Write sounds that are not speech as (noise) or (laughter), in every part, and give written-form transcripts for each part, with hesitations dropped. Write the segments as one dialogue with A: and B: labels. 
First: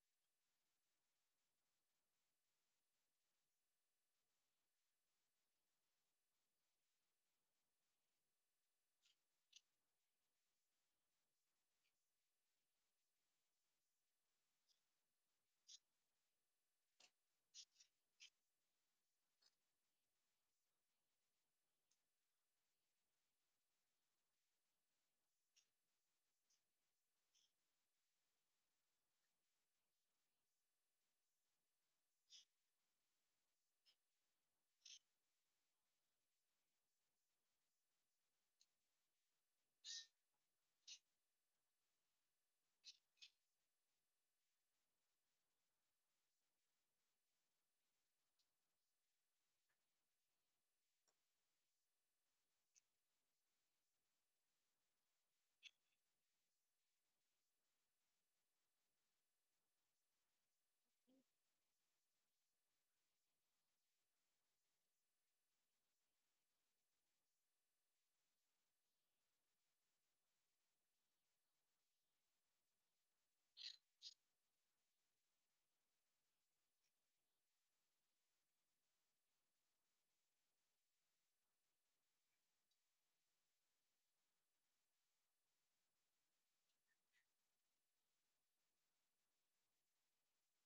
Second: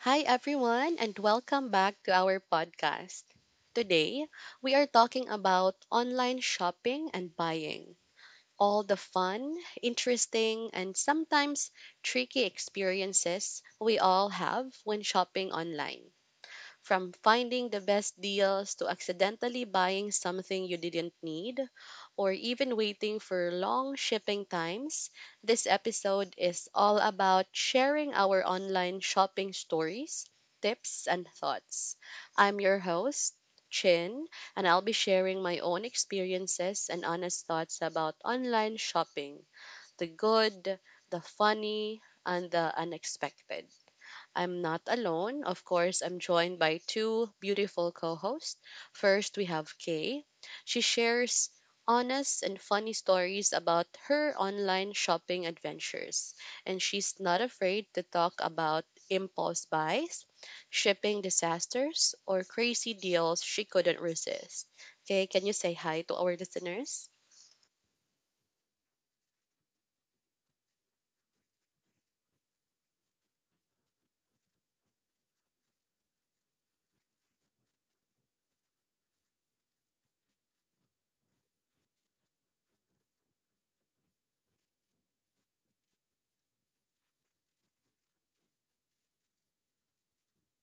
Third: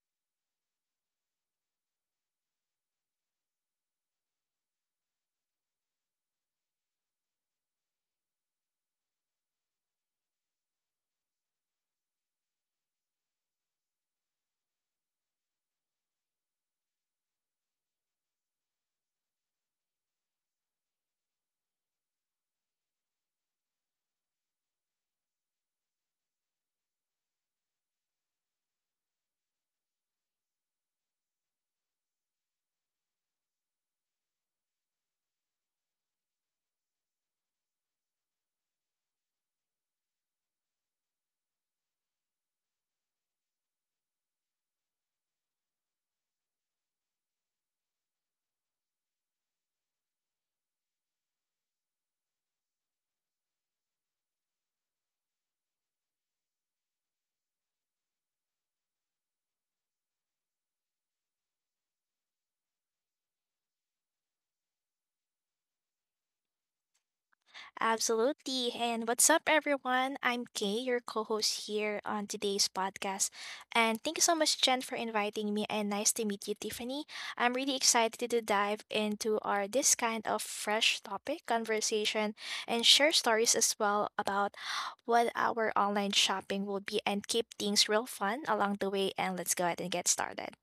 A: Hi, everyone, and welcome back to our podcast. Today, we are talking about online shopping and buying, all the fun, interesting, and sometimes tricky experiences we all have when shopping online. From finding the best deals to accidentally buying something you didn't need, or even waiting for long shipping times, this episode is all about sharing our online shopping stories, tips, and thoughts. I'm your host, Chin, and I'll be sharing my own experiences and honest thoughts about online shopping, the good, the funny, and the unexpected. I'm not alone. Of course, I'm joined by two beautiful co hosts. First, we have Kay. She shares honest and funny stories about her online shopping adventures, and she's not afraid to talk about impulse buys, shipping disasters, or crazy deals she couldn't resist. Kay, can you say hi to our listeners?
B: Absolutely. And what's up, everyone? I'm Kay, your co host here on today's podcast. And thank you so much, Jen, for inviting me. And nice to meet you, Tiffany. I'm really excited to dive into our this kind of fresh topic conversation and share stories as well about what our online shopping will be and keep things real fun along the way. And let's go ahead and get started.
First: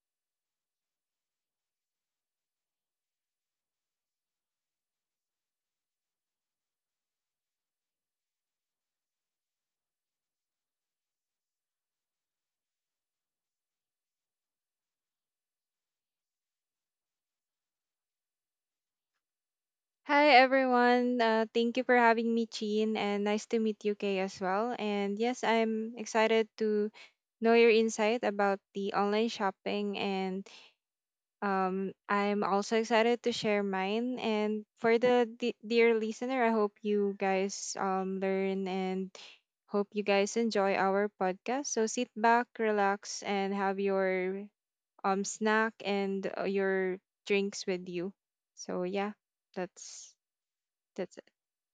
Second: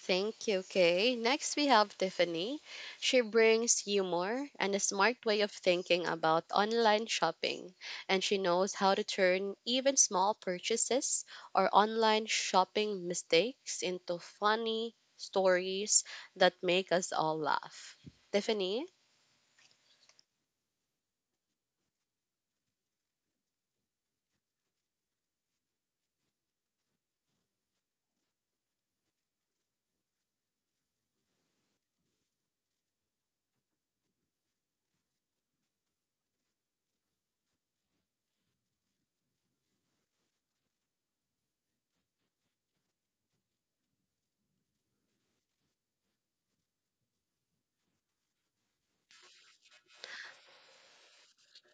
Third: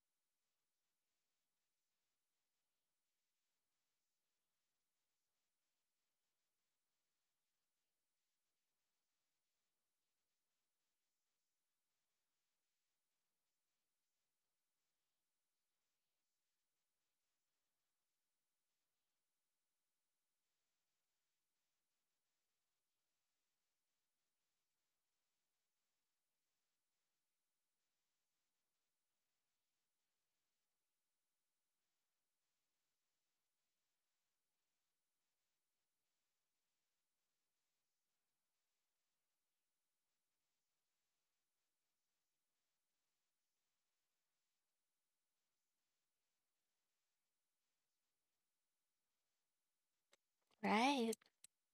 A: Thank you, Kay. Next, we have Tiffany. She brings humor and a smart way of thinking about online shopping, and she knows how to turn even small purchases or online shopping mistakes into funny stories that make us all laugh. Tiffany?
C: Hi everyone. Thank you for having me, Chin, and nice to meet you, Kay, as well. And yes, I'm excited to know your insight about the online shopping, and I'm also excited to share mine. And for the dear listener, I hope you guys learn and hope you guys enjoy our podcast. So sit back, relax, and have your snack and your drinks with you. So yeah, that's
B: Right.
C: that's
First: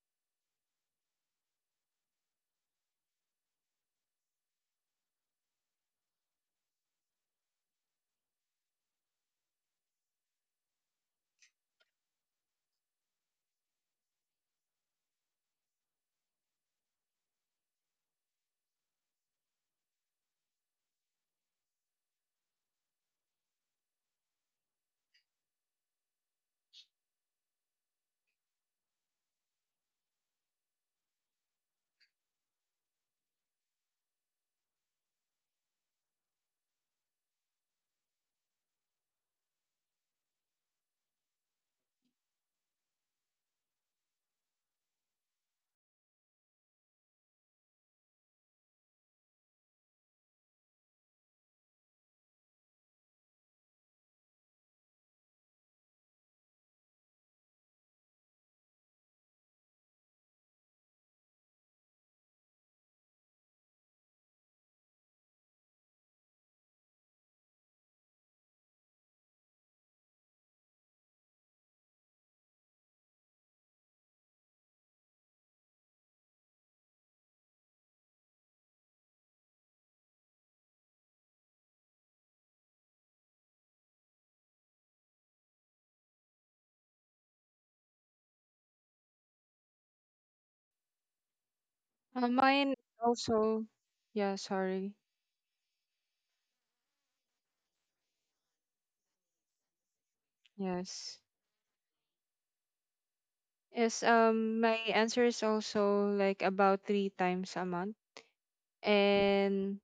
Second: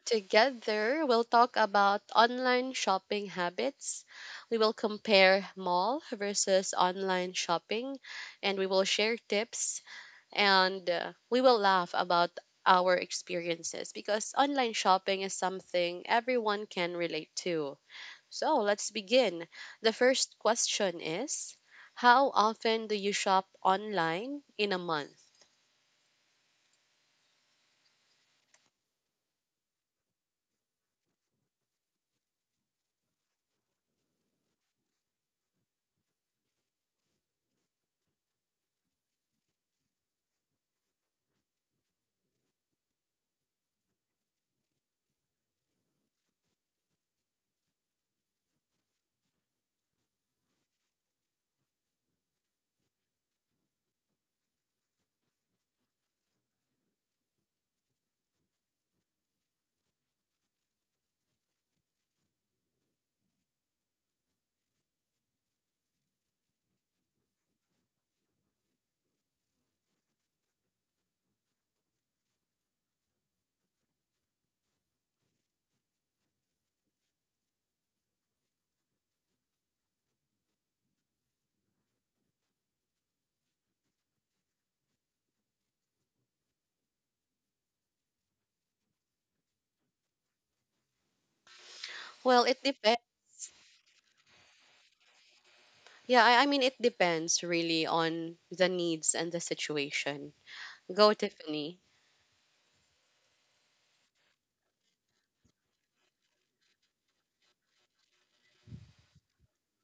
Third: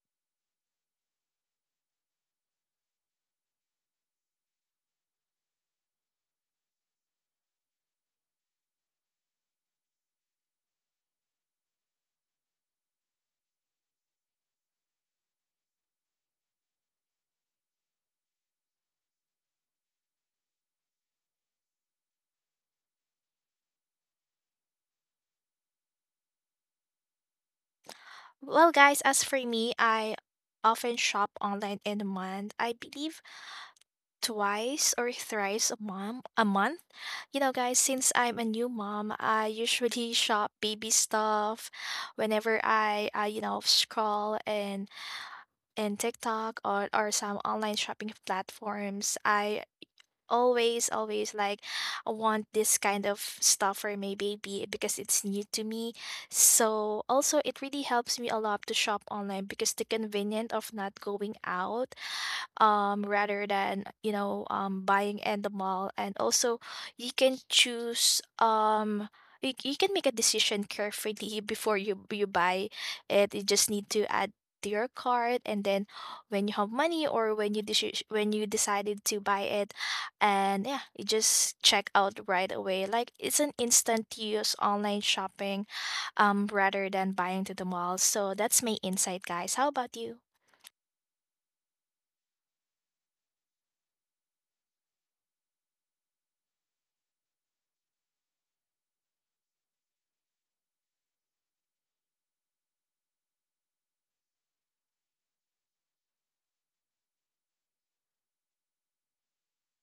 A: Together, we'll talk about online shopping habits. We will compare mall versus online shopping, and we will share tips and we will laugh about our experiences because online shopping is something everyone can relate to. So let's begin. The first question is: how often do you shop online in a month?
B: Well, guys, as for me, I often shop online in a month. I believe twice or thrice a mom a month. You know, guys, since I'm a new mom, I usually shop baby stuff whenever I scroll and TikTok or some online shopping platforms. I always like I want this kind of stuff for my baby because it's new to me, so also it really helps me a lot to shop online because the convenience of not going out, rather than buying in the mall. And also you can choose, you can make a decision carefully before you buy it. You just need to add to your cart, and then when you have money or when you decided to buy it, and yeah, you just check out right away. Like it's an instant use online shopping, rather than buying to the mall. So that's my insight, guys. How about you?
A: Well, it
C: Mine
A: depends.
C: also, yeah, sorry.
A: Yeah, I mean, it depends really on the needs and the situation. Go,
C: Yes.
A: Tiffany.
C: Yes, my answer is also like about three times a month. And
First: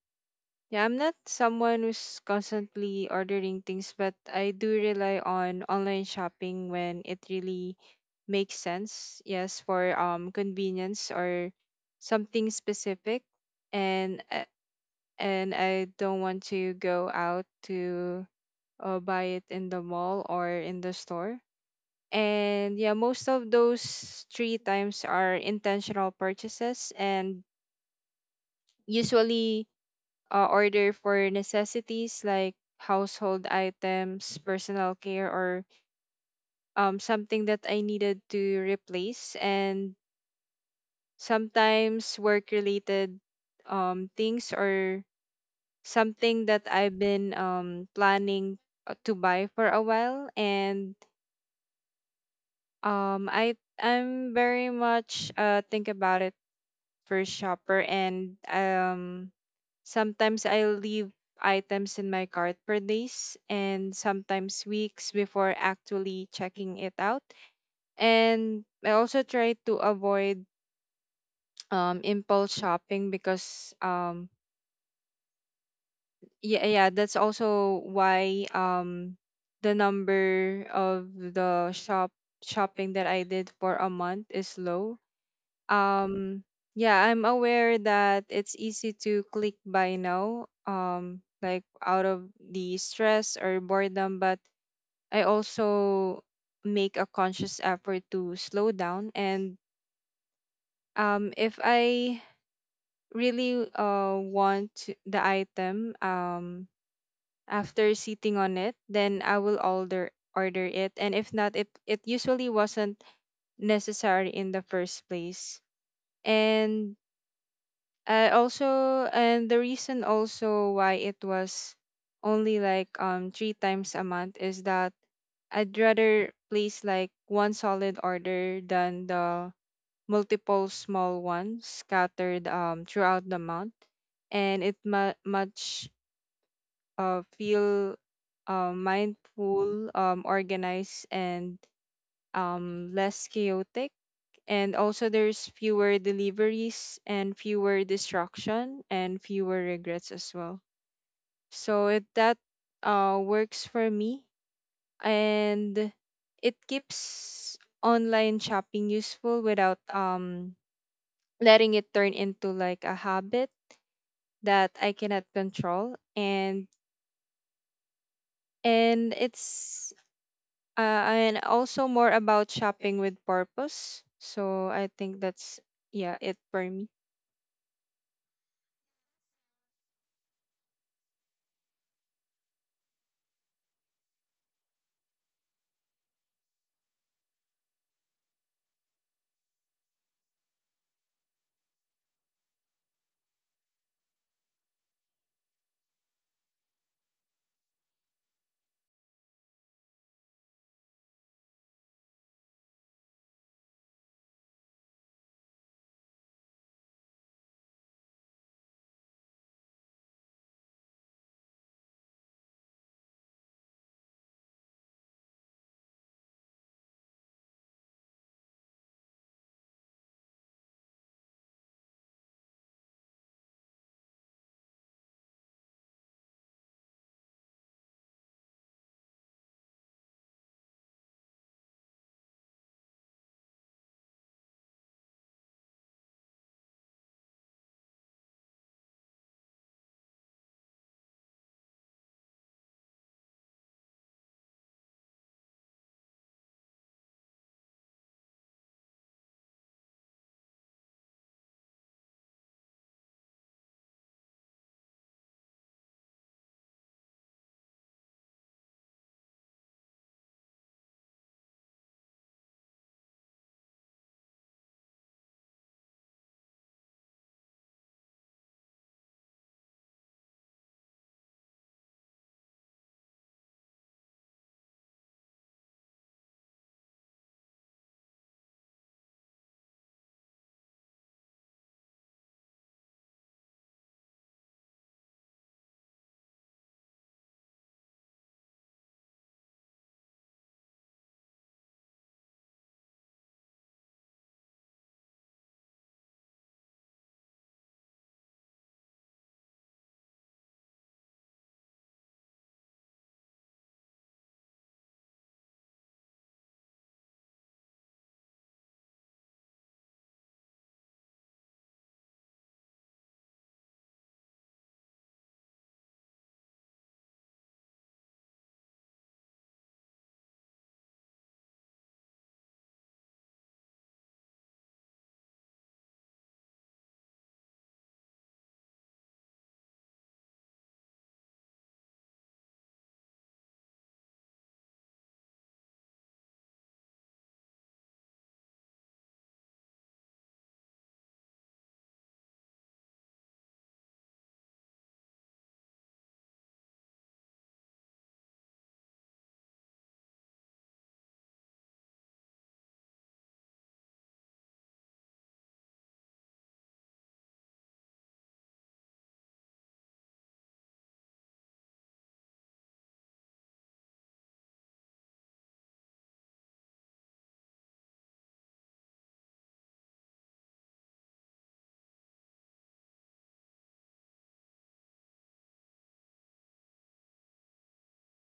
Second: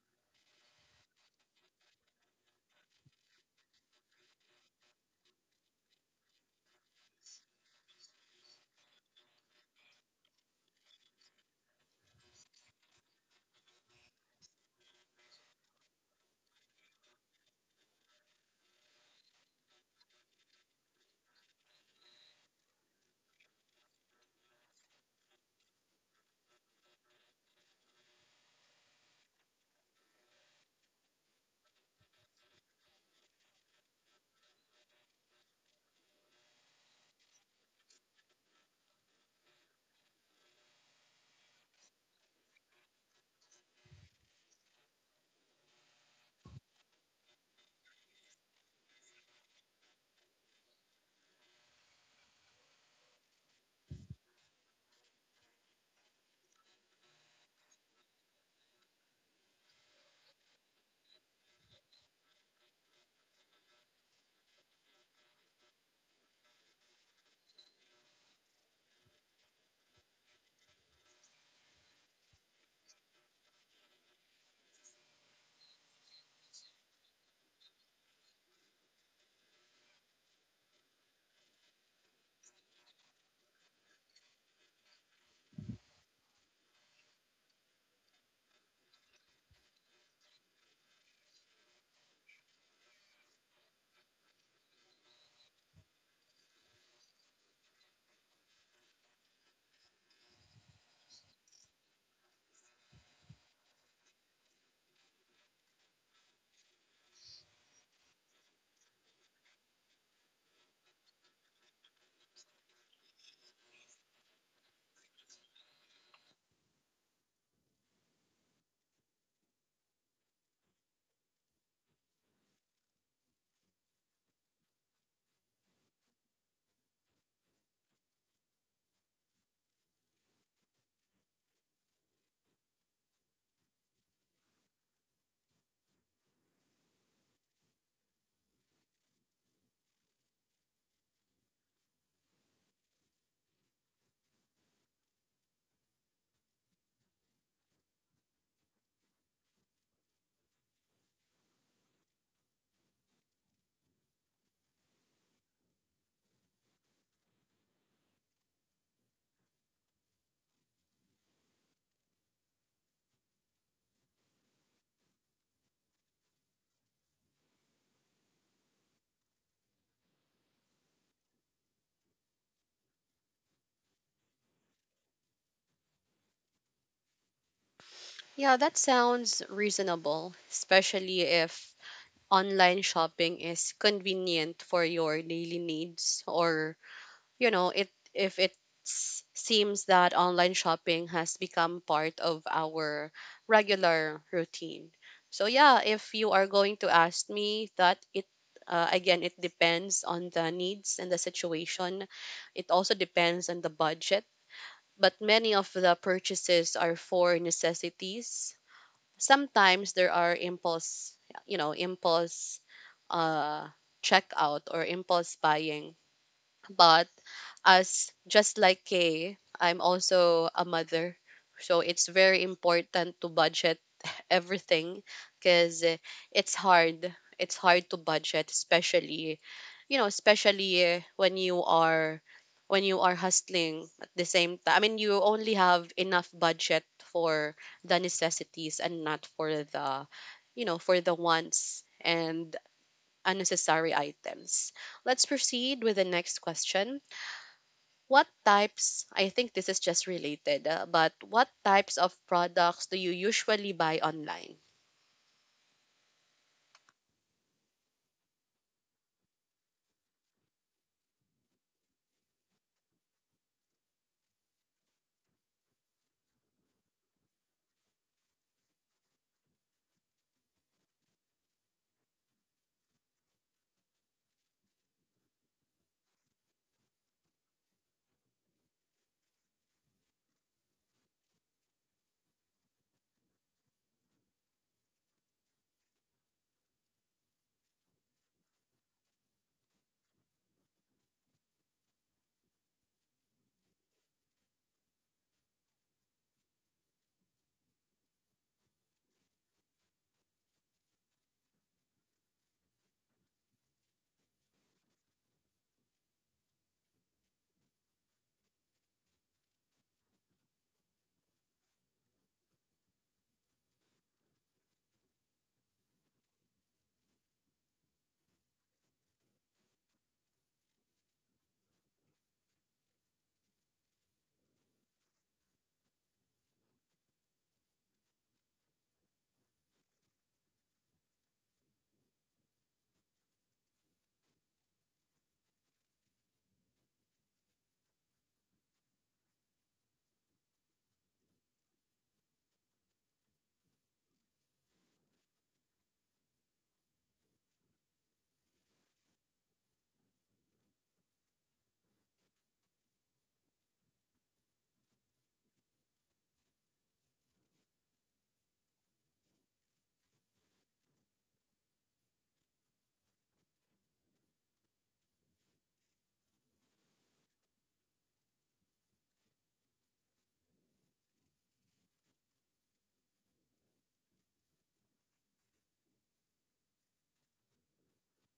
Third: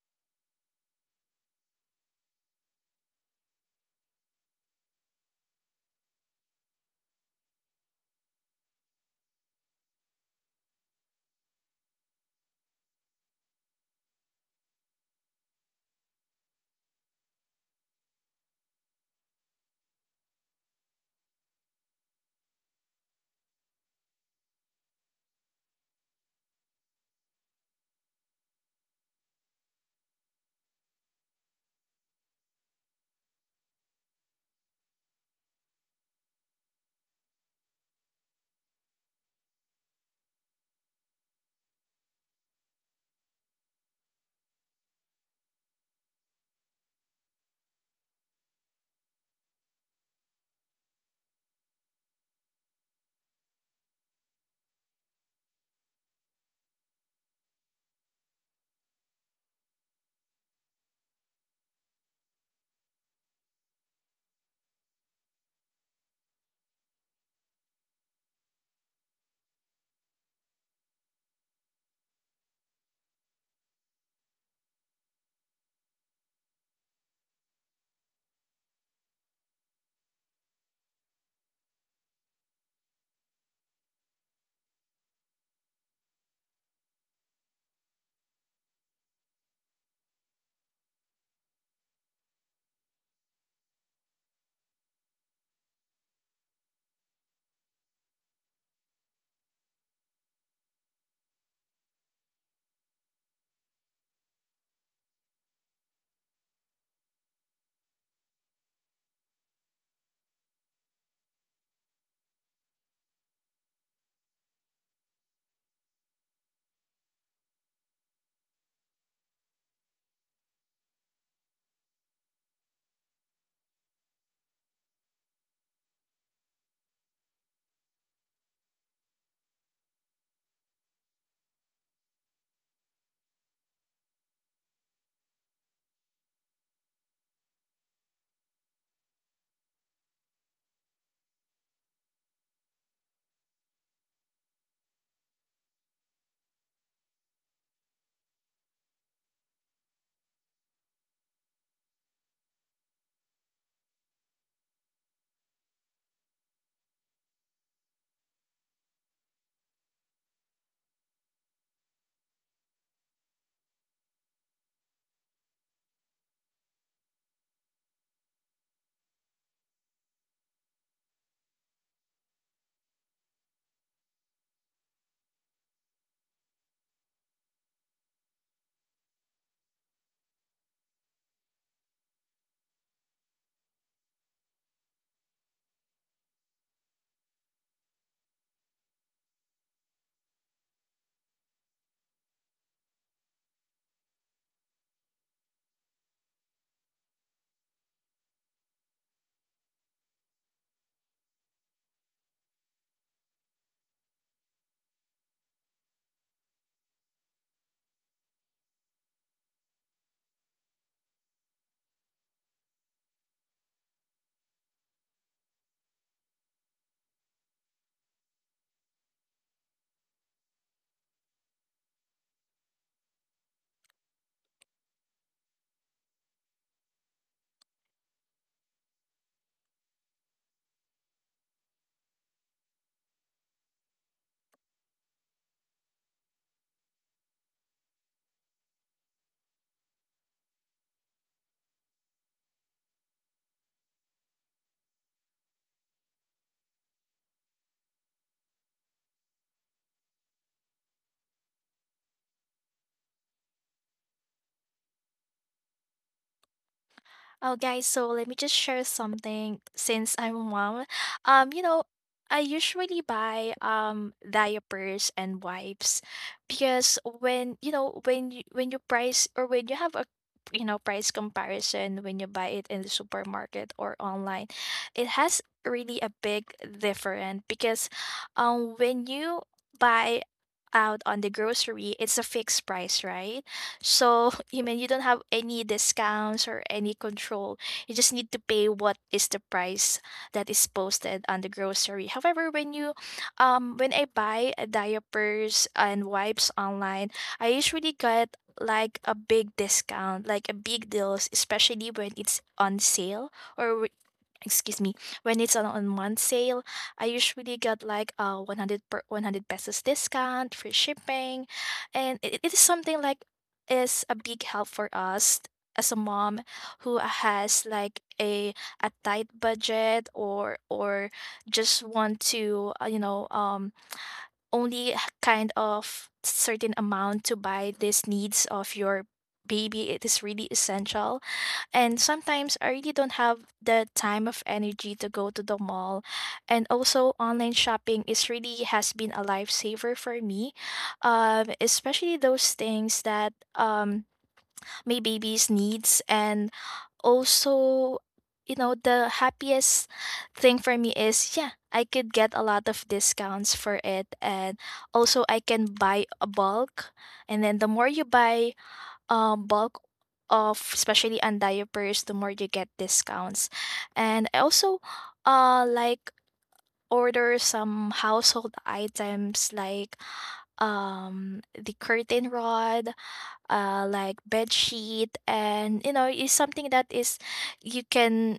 C: yeah, I'm not someone who's constantly ordering things, but I do rely on online shopping when it really makes sense. Yes, for convenience or something specific. And I don't want to go out to buy it in the mall or in the store. And yeah, most of those three times are intentional purchases and usually order for necessities like household items, personal care, or something that I needed to replace. And sometimes work related things or something that I've been planning to buy for a while. And um, I I'm very much think about it first shopper, and sometimes I leave items in my cart for days and sometimes weeks before actually checking it out. And I also try to avoid impulse shopping because yeah, that's also why the number of the shopping that I did for a month is low. um yeah, I'm aware that it's easy to click buy now, like out of the stress or boredom, but I also make a conscious effort to slow down. And if I really want the item, after sitting on it, then I will order it, and if not, it usually wasn't necessary in the first place. And also, and the reason also why it was only like three times a month is that I'd rather place like one solid order than the multiple small ones scattered throughout the month. And it mu- much feel mindful, organized, and less chaotic. And also there's fewer deliveries and fewer distraction and fewer regrets as well. So it that works for me. And it keeps online shopping useful without letting it turn into like a habit that I cannot control. And it's uh, and also more about shopping with purpose. So I think that's, yeah, it for me.
A: Yeah, that sounds reasonable, especially if online shopping is convenient for your daily needs, or you know, it, if it seems that online shopping has become part of our regular routine. So yeah, if you are going to ask me that, it, again, it depends on the needs and the situation. It also depends on the budget, but many of the purchases are for necessities. Sometimes there are impulse, you know, impulse, uh checkout or impulse buying. But as just like Kay, I'm also a mother. So it's very important to budget (laughs) everything, because it's hard. It's hard to budget, especially, you know, especially when you are, when you are hustling at the same time. I mean, you only have enough budget for the necessities and not for the, you know, for the wants and unnecessary items. Let's proceed with the next question. What types, I think this is just related, but what types of products do you usually buy online?
B: Oh, guys, so let me just share something since I'm a mom. You know, I usually buy diapers and wipes because when you price, or when you have a, you know, price comparison, when you buy it in the supermarket or online, it has really a big difference. Because when you buy out on the grocery, it's a fixed price, right? So (laughs) you mean you don't have any discounts or any control. You just need to pay what is the price that is posted on the grocery. However, when you, when I buy diapers and wipes online, I usually get like a big discount, like a big deals, especially when it's on sale, or excuse me, when it's on month sale, I usually get like a 100 per 100 pesos discount, free shipping. And it is something like is a big help for us as a mom who has like a tight budget, or just want to, only kind of certain amount to buy these needs of your baby. It is really essential. And sometimes I really don't have the time of energy to go to the mall. And also online shopping is really has been a lifesaver for me. Especially those things that my baby's needs. And also, you know, the happiest thing for me is, yeah, I could get a lot of discounts for it. And also I can buy a bulk, and then the more you buy bulk of, especially on diapers, the more you get discounts. And I also like order some household items, like the curtain rod, like bed sheet. And you know, it's something that is, you can,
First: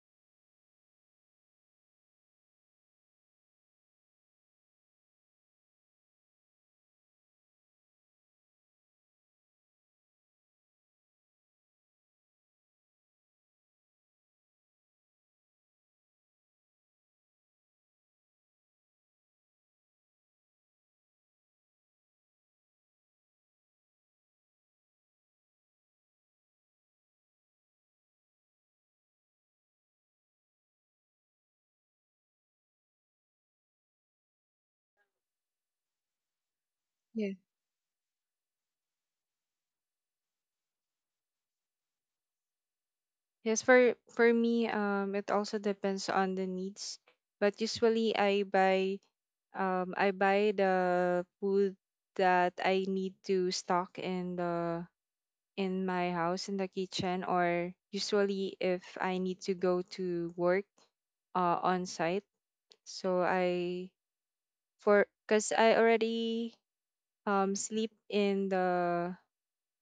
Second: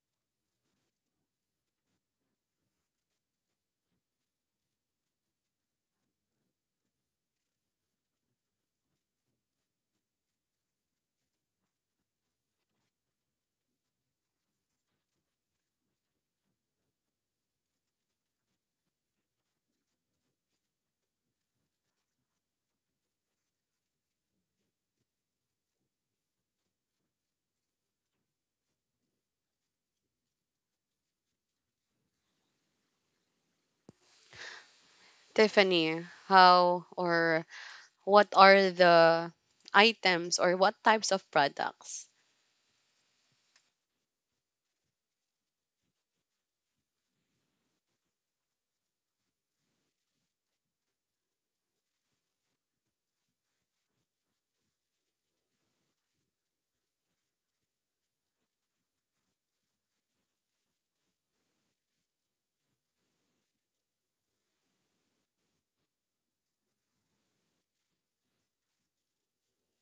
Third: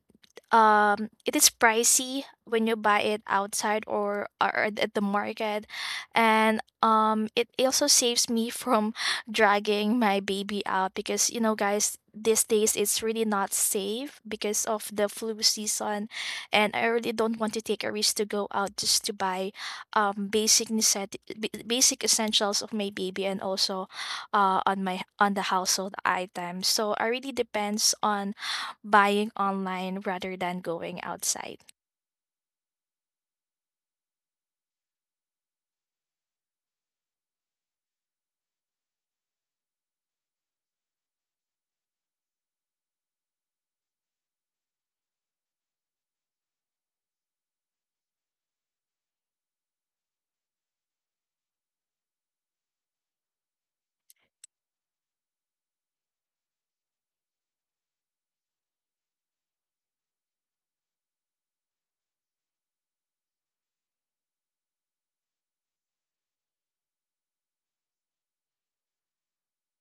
B: it is pricey when you buy it outside, or at the market. And it also saves me from (laughs) dragging my baby out, because you know, guys, these days it's really not safe because of the flu season. And I really don't want to take a risk to go out just to buy basic essentials of my baby, and also on the household items. So I really depends on buying online rather than going outside.
A: Tiffany, how or what are the items, or what types of products?
C: Yes, for me, it also depends on the needs. But usually, I buy I buy the food that I need to stock in the in my house, in the kitchen, or usually if I need to go to work on site. So I, for, because I already sleep in the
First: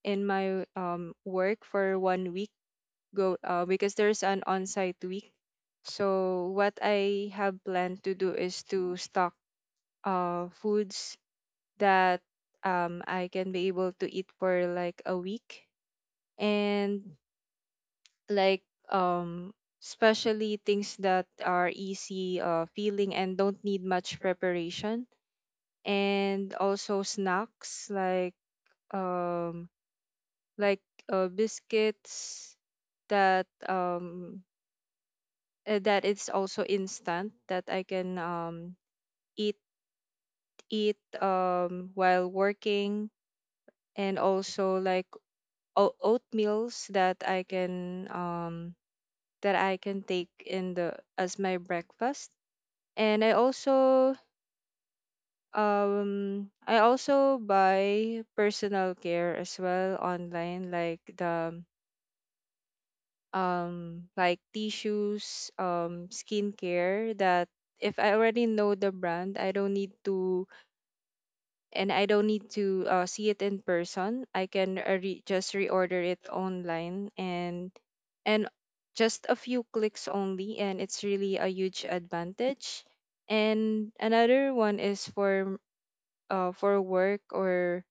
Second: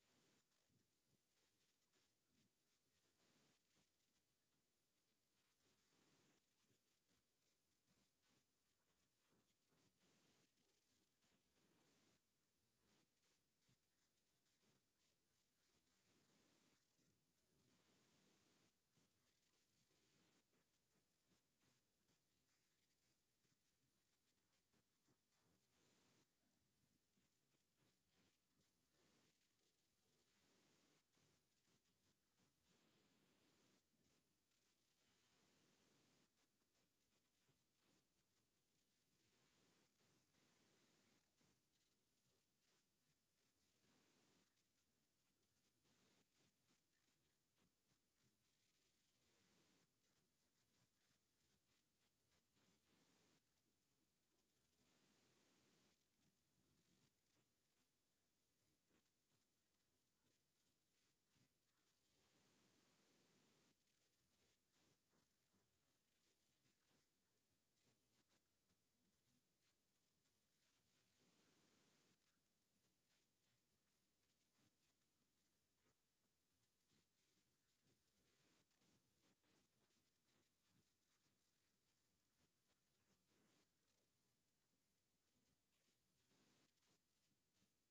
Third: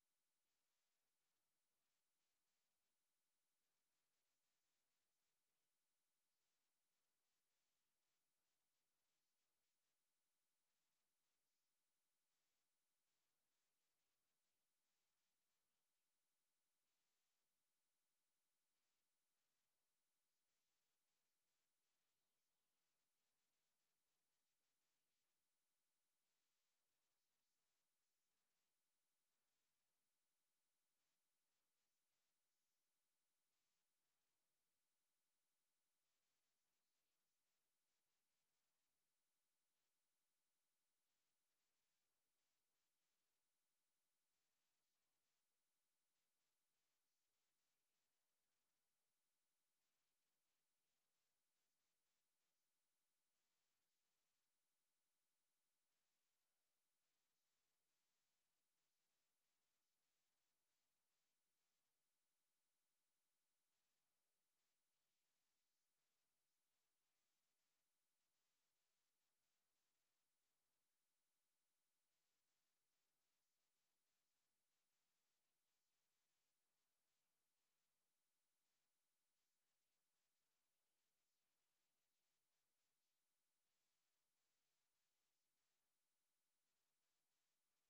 C: in my work for 1 week go because there's an on-site week. So what I have planned to do is to stock foods that I can be able to eat for like a week, and like um especially things that are easy feeling and don't need much preparation. And also snacks like um like biscuits, that um that it's also instant that I can eat eat while working. And also like oatmeals that I can take in the as my breakfast. And I also I also buy personal care as well online, like the like tissues, skincare, that if I already know the brand I don't need to, and I don't need to see it in person. I can just reorder it online, and just a few clicks only, and it's really a huge advantage. And another one is for work or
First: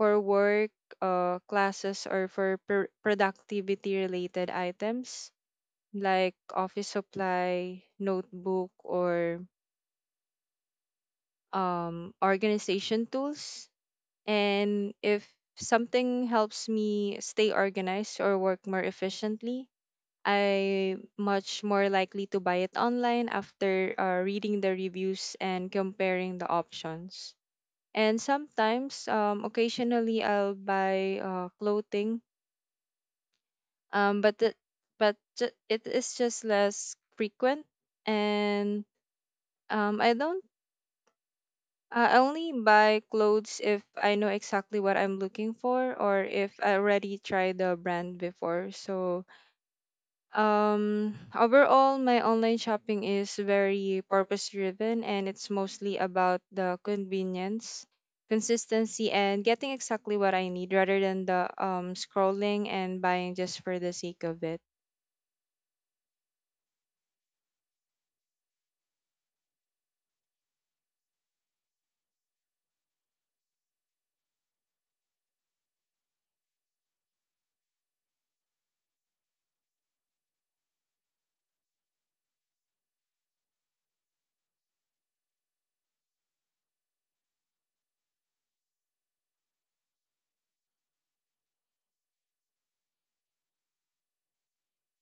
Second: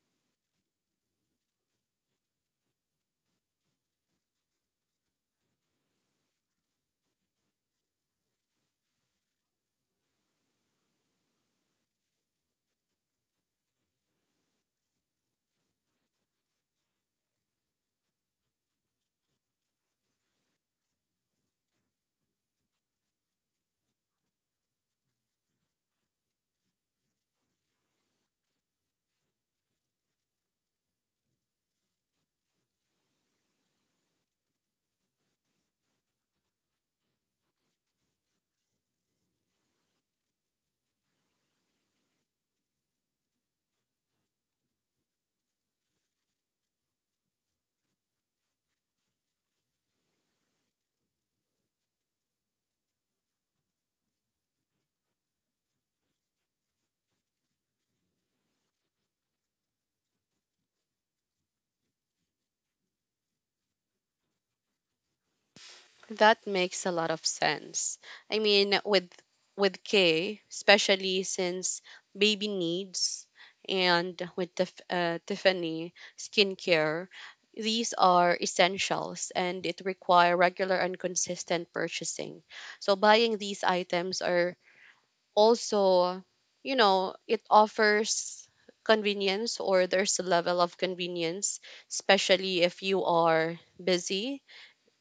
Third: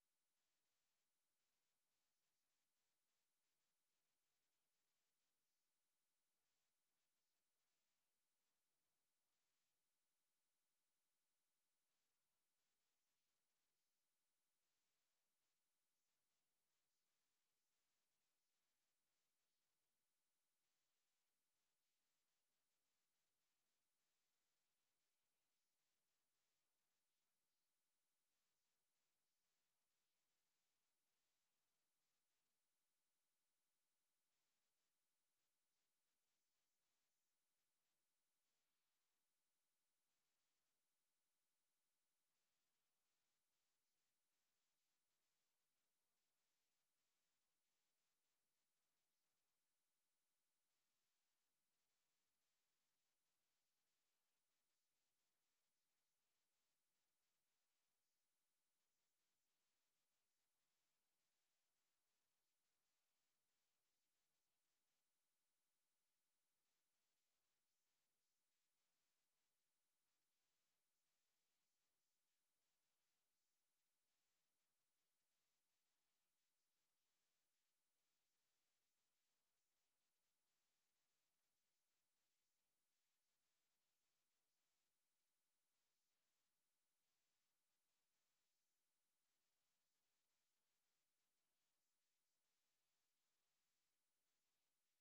C: for work classes, or for productivity related items like office supply, notebook, or organization tools. And if something helps me stay organized or work more efficiently, I much more likely to buy it online after reading the reviews and comparing the options. And sometimes, occasionally, I'll buy clothing, but it is just less frequent, and um, I don't I only buy clothes if I know exactly what I'm looking for, or if I already tried the brand before. So, overall, my online shopping is very purpose driven, and it's mostly about the convenience, consistency, and getting exactly what I need rather than the scrolling and buying just for the sake of it.
A: That makes a lot of sense. I mean, with K, especially since baby needs, and with Tiffany skincare, these are essentials and it require regular and consistent purchasing. So buying these items are also, you know, it offers convenience, or there's a level of convenience, especially if you are busy.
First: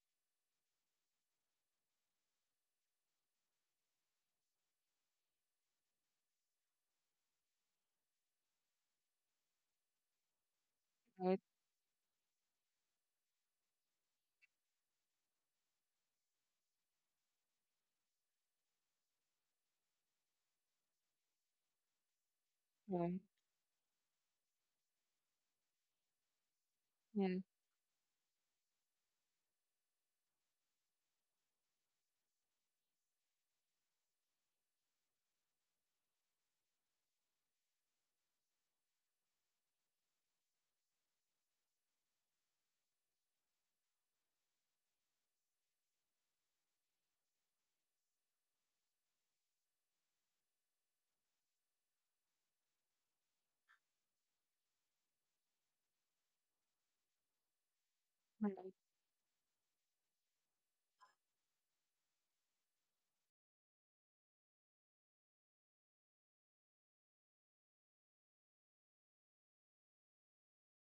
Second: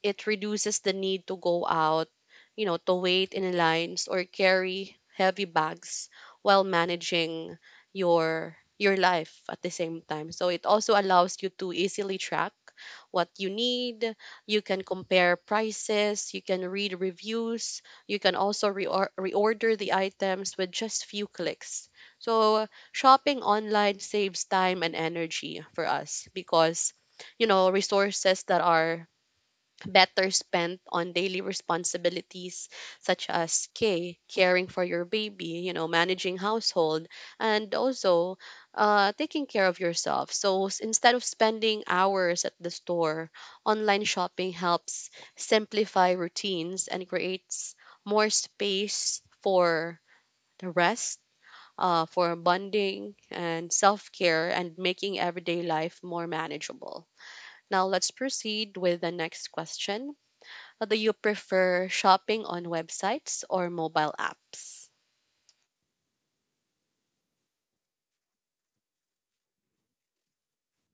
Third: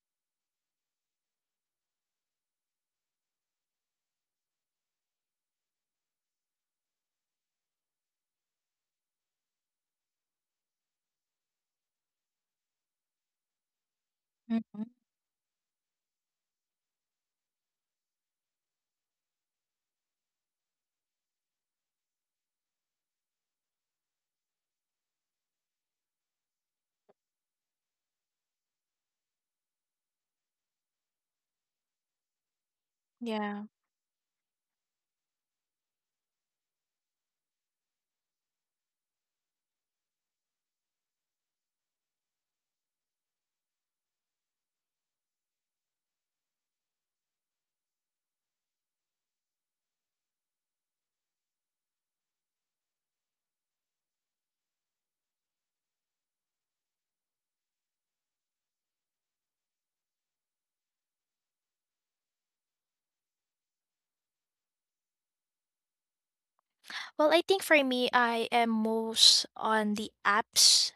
A: It reduces the need to go out, you know, to wait in lines or carry heavy bags while managing your life at the same time. So it also allows
C: Right.
A: you to easily track what you need. You can
B: Mhm.
A: compare prices, you can read reviews, you can also reorder the items with just few clicks. So
C: Yeah.
A: shopping online saves time and energy for us, because
C: Yeah.
A: you know, resources that are better spent on daily responsibilities such
B: Yeah.
A: as care, caring for your baby, you know, managing household, and also taking care of yourself. So instead of spending hours at the store, online shopping helps simplify routines and creates more space for the rest. For bonding and self care and making everyday life more manageable. Now, let's proceed with the next question: do you prefer shopping on websites or mobile apps?
B: Well, I think for me, I am most on the apps.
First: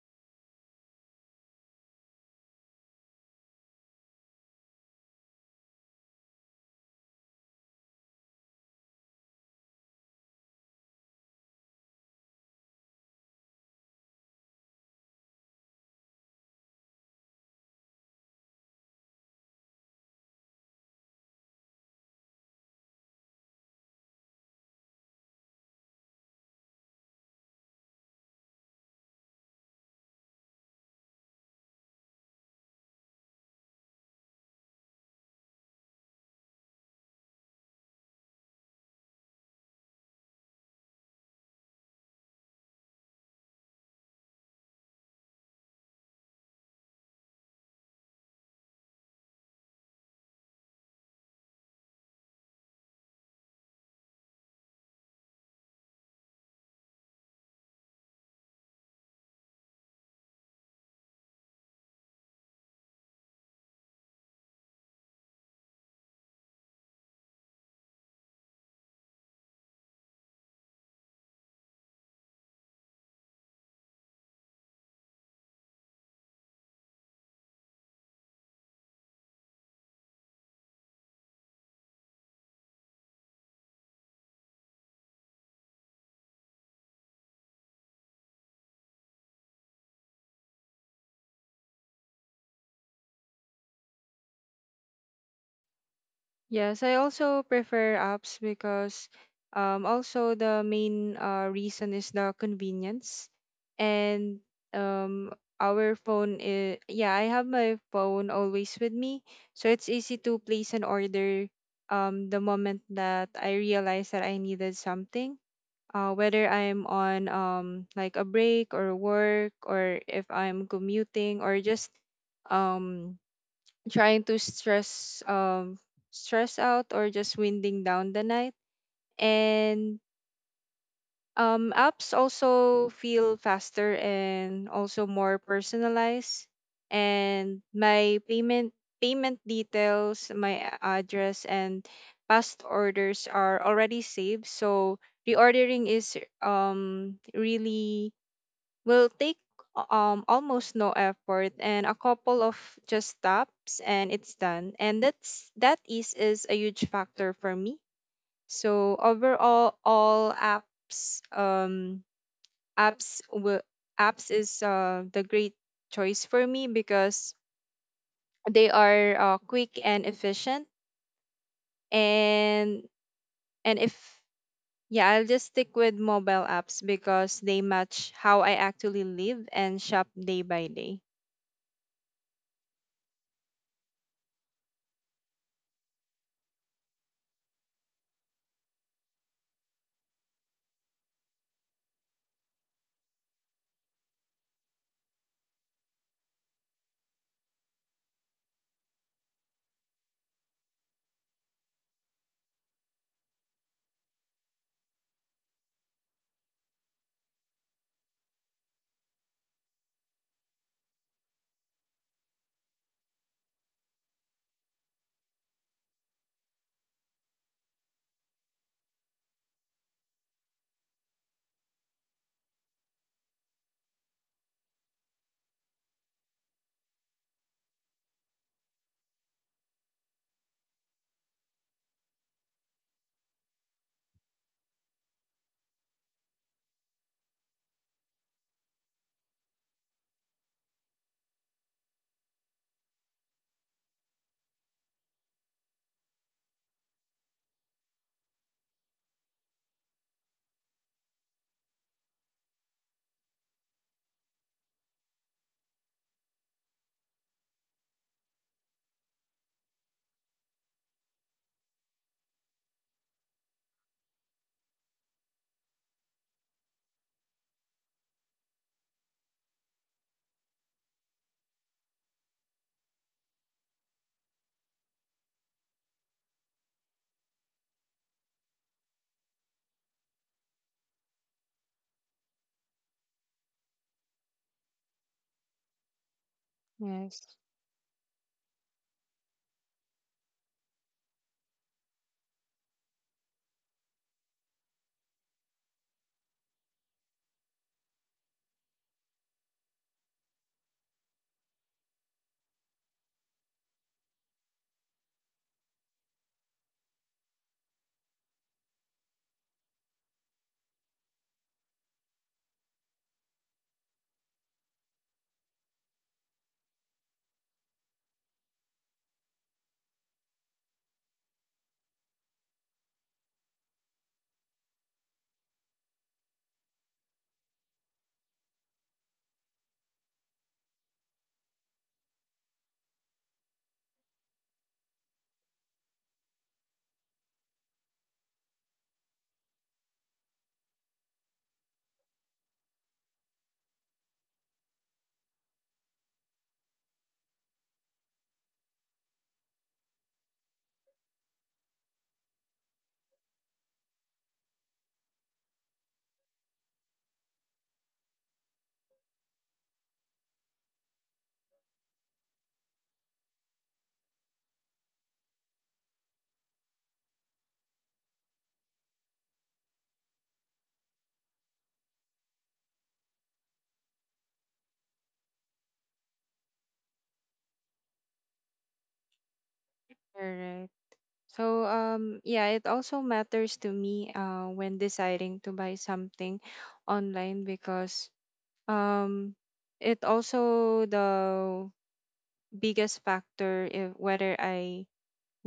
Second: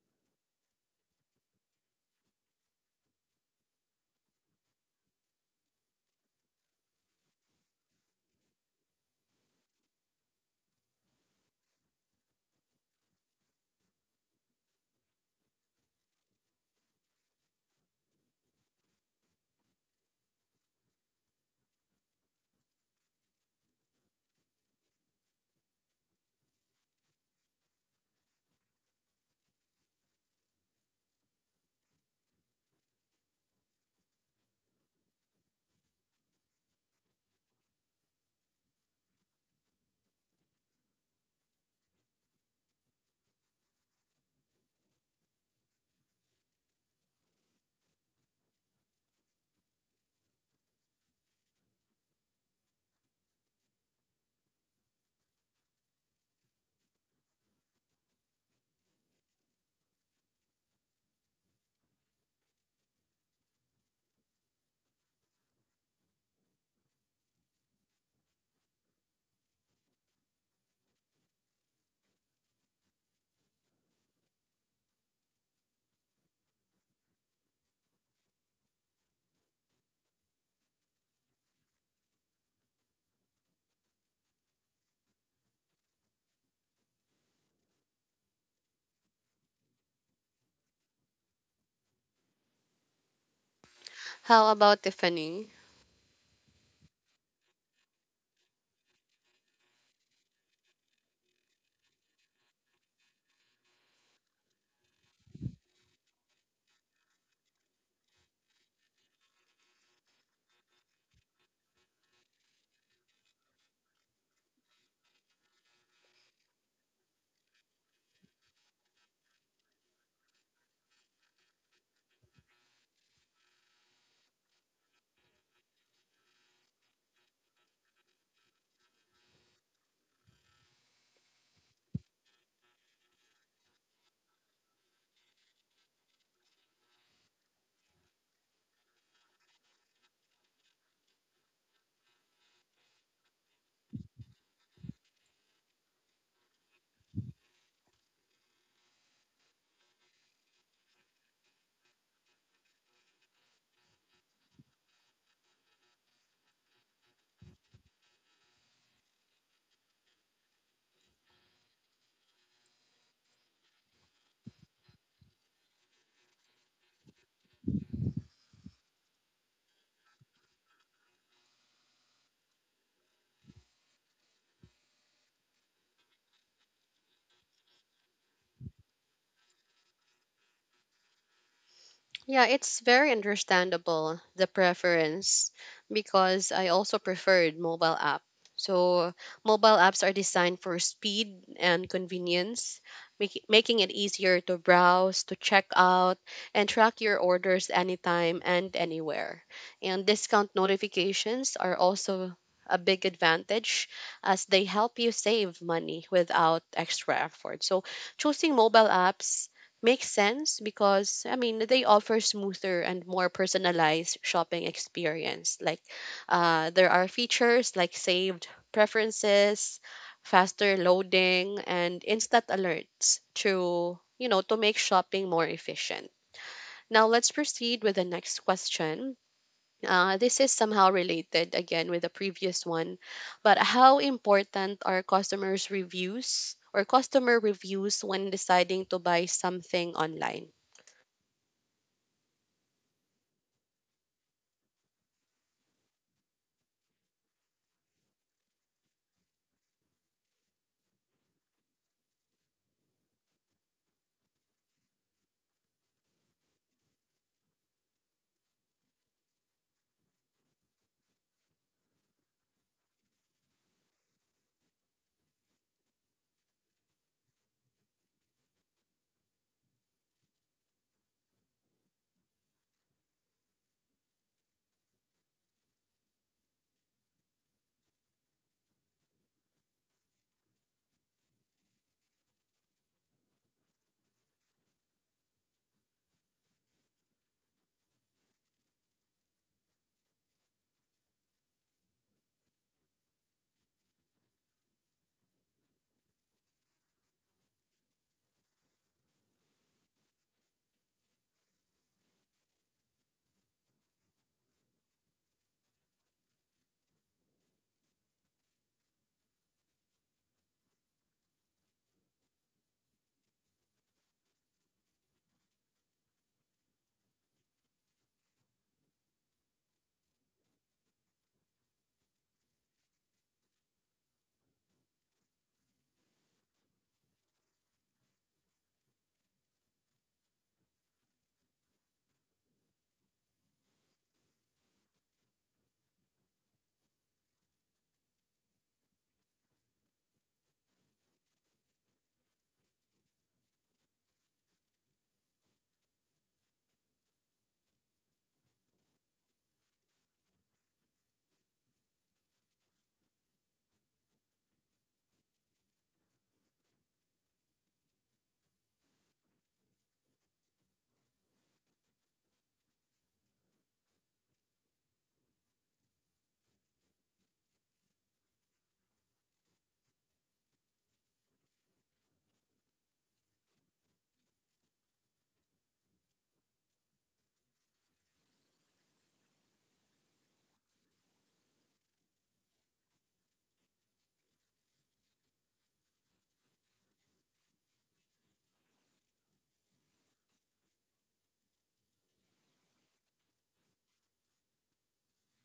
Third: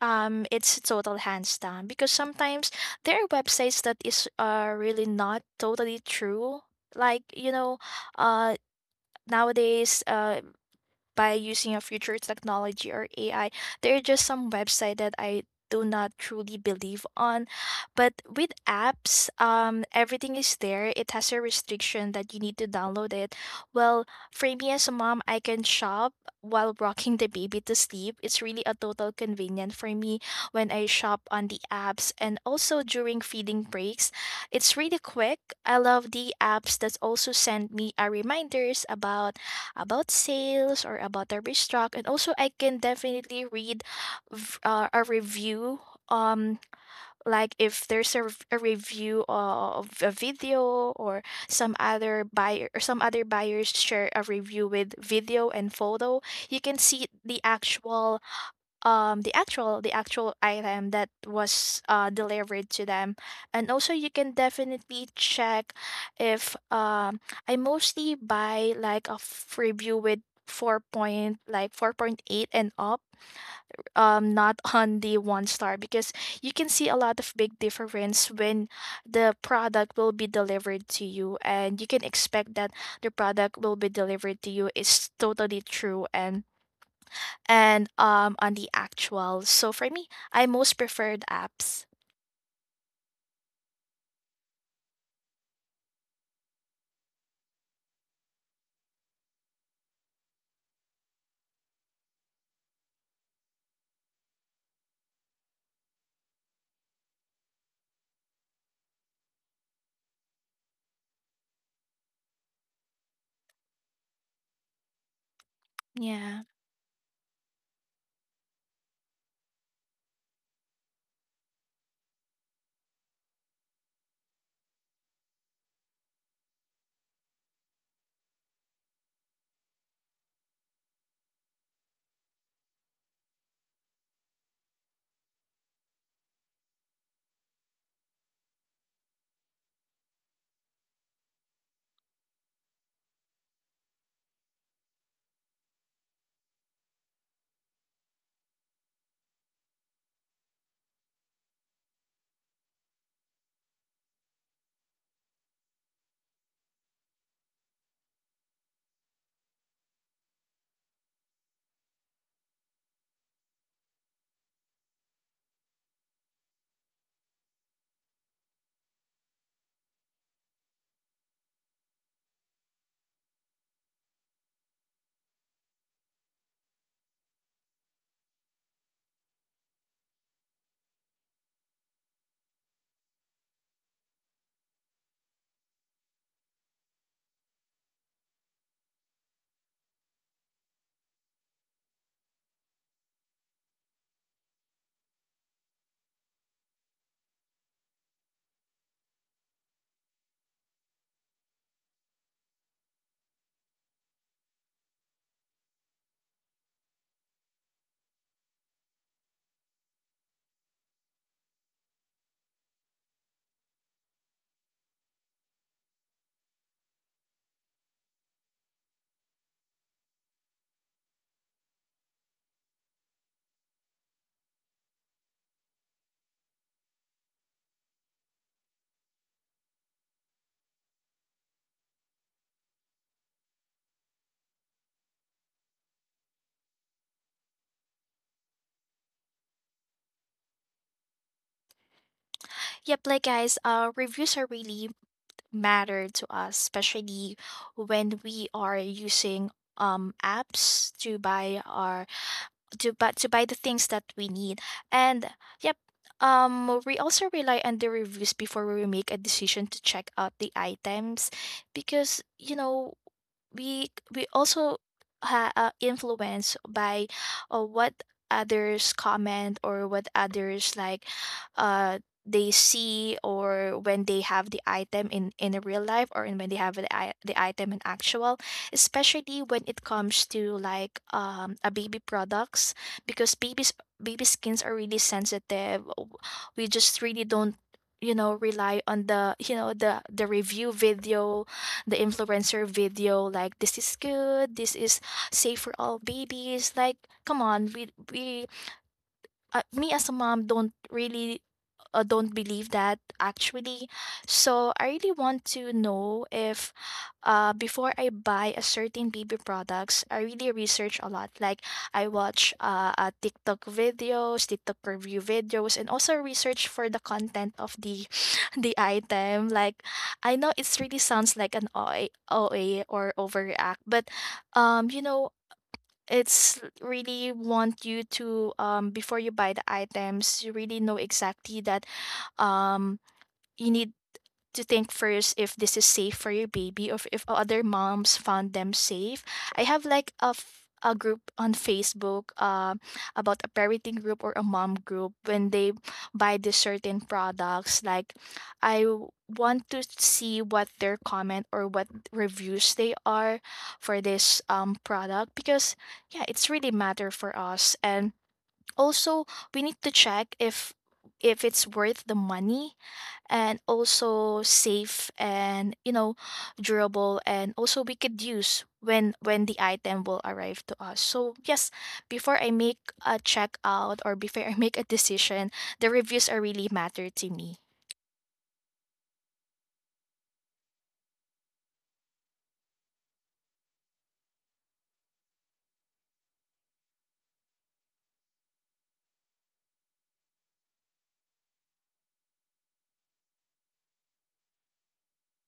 B: It's total hands down, because sometimes there are websites that is really not totally true. Like, you know, uh, nowadays, by using a future technology or AI, there are just some website that I do not truly believe on. But with apps, everything is there. It has a restriction that you need to download it. Well, for me as a mom, I can shop while rocking the baby to sleep. It's really a total convenient for me when I shop on the apps, and also during feeding breaks. It's really quick. I love the apps that also send me a reminders about sales or about the restock. And also I can definitely read, a review, um like if there's a, a review of a video, or some other buyer, or some other buyers share a review with video and photo, you can see the actual, the actual the actual item that was delivered to them. And also you can definitely check if, I mostly buy like a review with 4 point like 4.8 and up, not (laughs) on the one star. Because you can see a lot of big difference when the product will be delivered to you, and you can expect that the product will be delivered to you is totally true and on the actual. So for me, I most preferred apps.
A: How about Tiffany?
C: Yes, I also prefer apps because, also the main reason is the convenience. And um, our phone is, yeah, I have my phone always with me. So it's easy to place an order the moment that I realize that I needed something.
B: Yeah.
C: Whether I'm on like a break or work, or if I'm commuting, or just um trying to stress stress out, or just winding down the night. And apps also feel faster and also more personalized. And my payment details, my address, and past orders are already saved, so reordering is, really, will take almost no effort, and a couple of just taps and it's done. And that's, that is a huge factor for me. So overall, all apps, apps will apps is the great choice for me because they are quick and efficient. and and if, yeah, I'll just stick with mobile apps because they match how I actually live and shop day by day.
A: Yeah, it's very understandable the preference, because I also preferred mobile app. So mobile apps are designed for speed and convenience, making it easier to browse, to check out, and track your orders anytime and anywhere. And discount notifications are also a big advantage, as they help you save money without extra effort. So choosing mobile apps makes sense, because I mean, they offer smoother and more personalized shopping experience. Like there are features like saved preferences, faster loading, and instant alerts to, you know, to make shopping more efficient. Now let's proceed with the next question. This is somehow related again with the previous one, but how important are customers' reviews or customer reviews when deciding to buy something online?
B: Yep, like, guys, reviews are really matter to us, especially when we are using apps to buy our, to buy the things that we need. And yep, we also rely on the reviews before we make a decision to check out the items. Because, you know, we also, influenced by, what others comment, or what others like, uh they see, or when they have the item in a real life, or in when they have the, the item in actual. Especially when it comes to like a baby products, because babies baby skins are really sensitive. We just really
C: Yes.
B: don't, you know, rely on the, you know, the review video, the influencer video, like this is good, this is safe for all babies. Like, come on, we me as a mom don't really, don't believe that actually. So I really want to know if, before I buy a certain baby products, I really research a lot. Like I watch TikTok videos, TikTok review videos, and also research for the content of the (laughs) the item. Like I know it's really sounds like an OA or overact, but you know, it's really want you to, before you buy the items, you really know exactly that, um you need to think first if this is safe for your baby, or if other moms found them safe. I have like a, a group on Facebook about a parenting group or a mom group. When they buy these certain products, like, I want to see what their comment or what reviews they are for this product. Because yeah, it's really matter for us. And also we need to check if it's worth the money, and also safe, and you know, durable, and also we could use when the item will arrive to us. So yes, before I make a checkout, or before I (laughs) make a decision, the reviews are really matter to me.
C: Alright. So yeah, it also matters to me when deciding to buy something online, because um it also the biggest factor if whether I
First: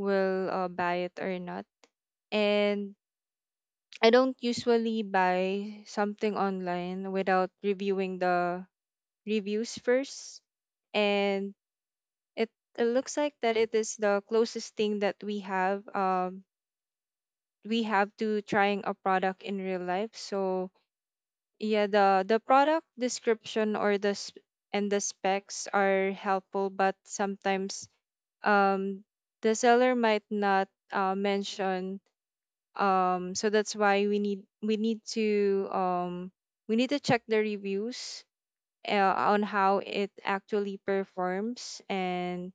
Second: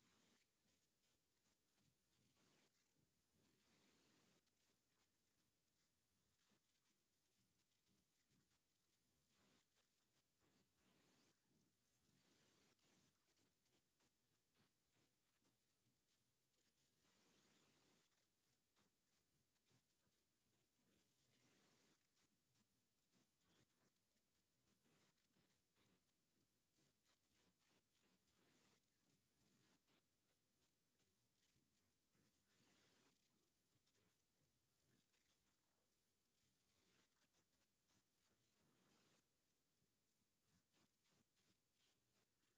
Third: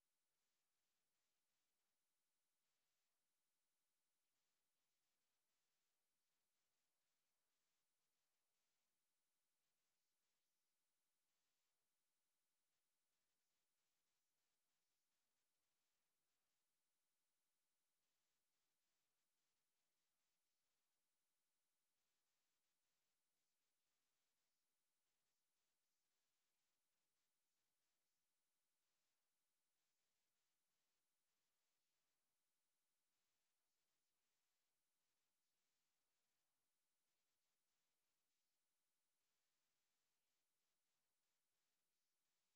C: will buy it or not. And I don't usually buy something online without reviewing the reviews first. And it, it looks like that it is the closest thing that we have we have to trying a product in real life. So yeah, the product description or the s- and the specs are helpful, but sometimes um the seller might not mention. So that's why we need to check the reviews on how it actually performs and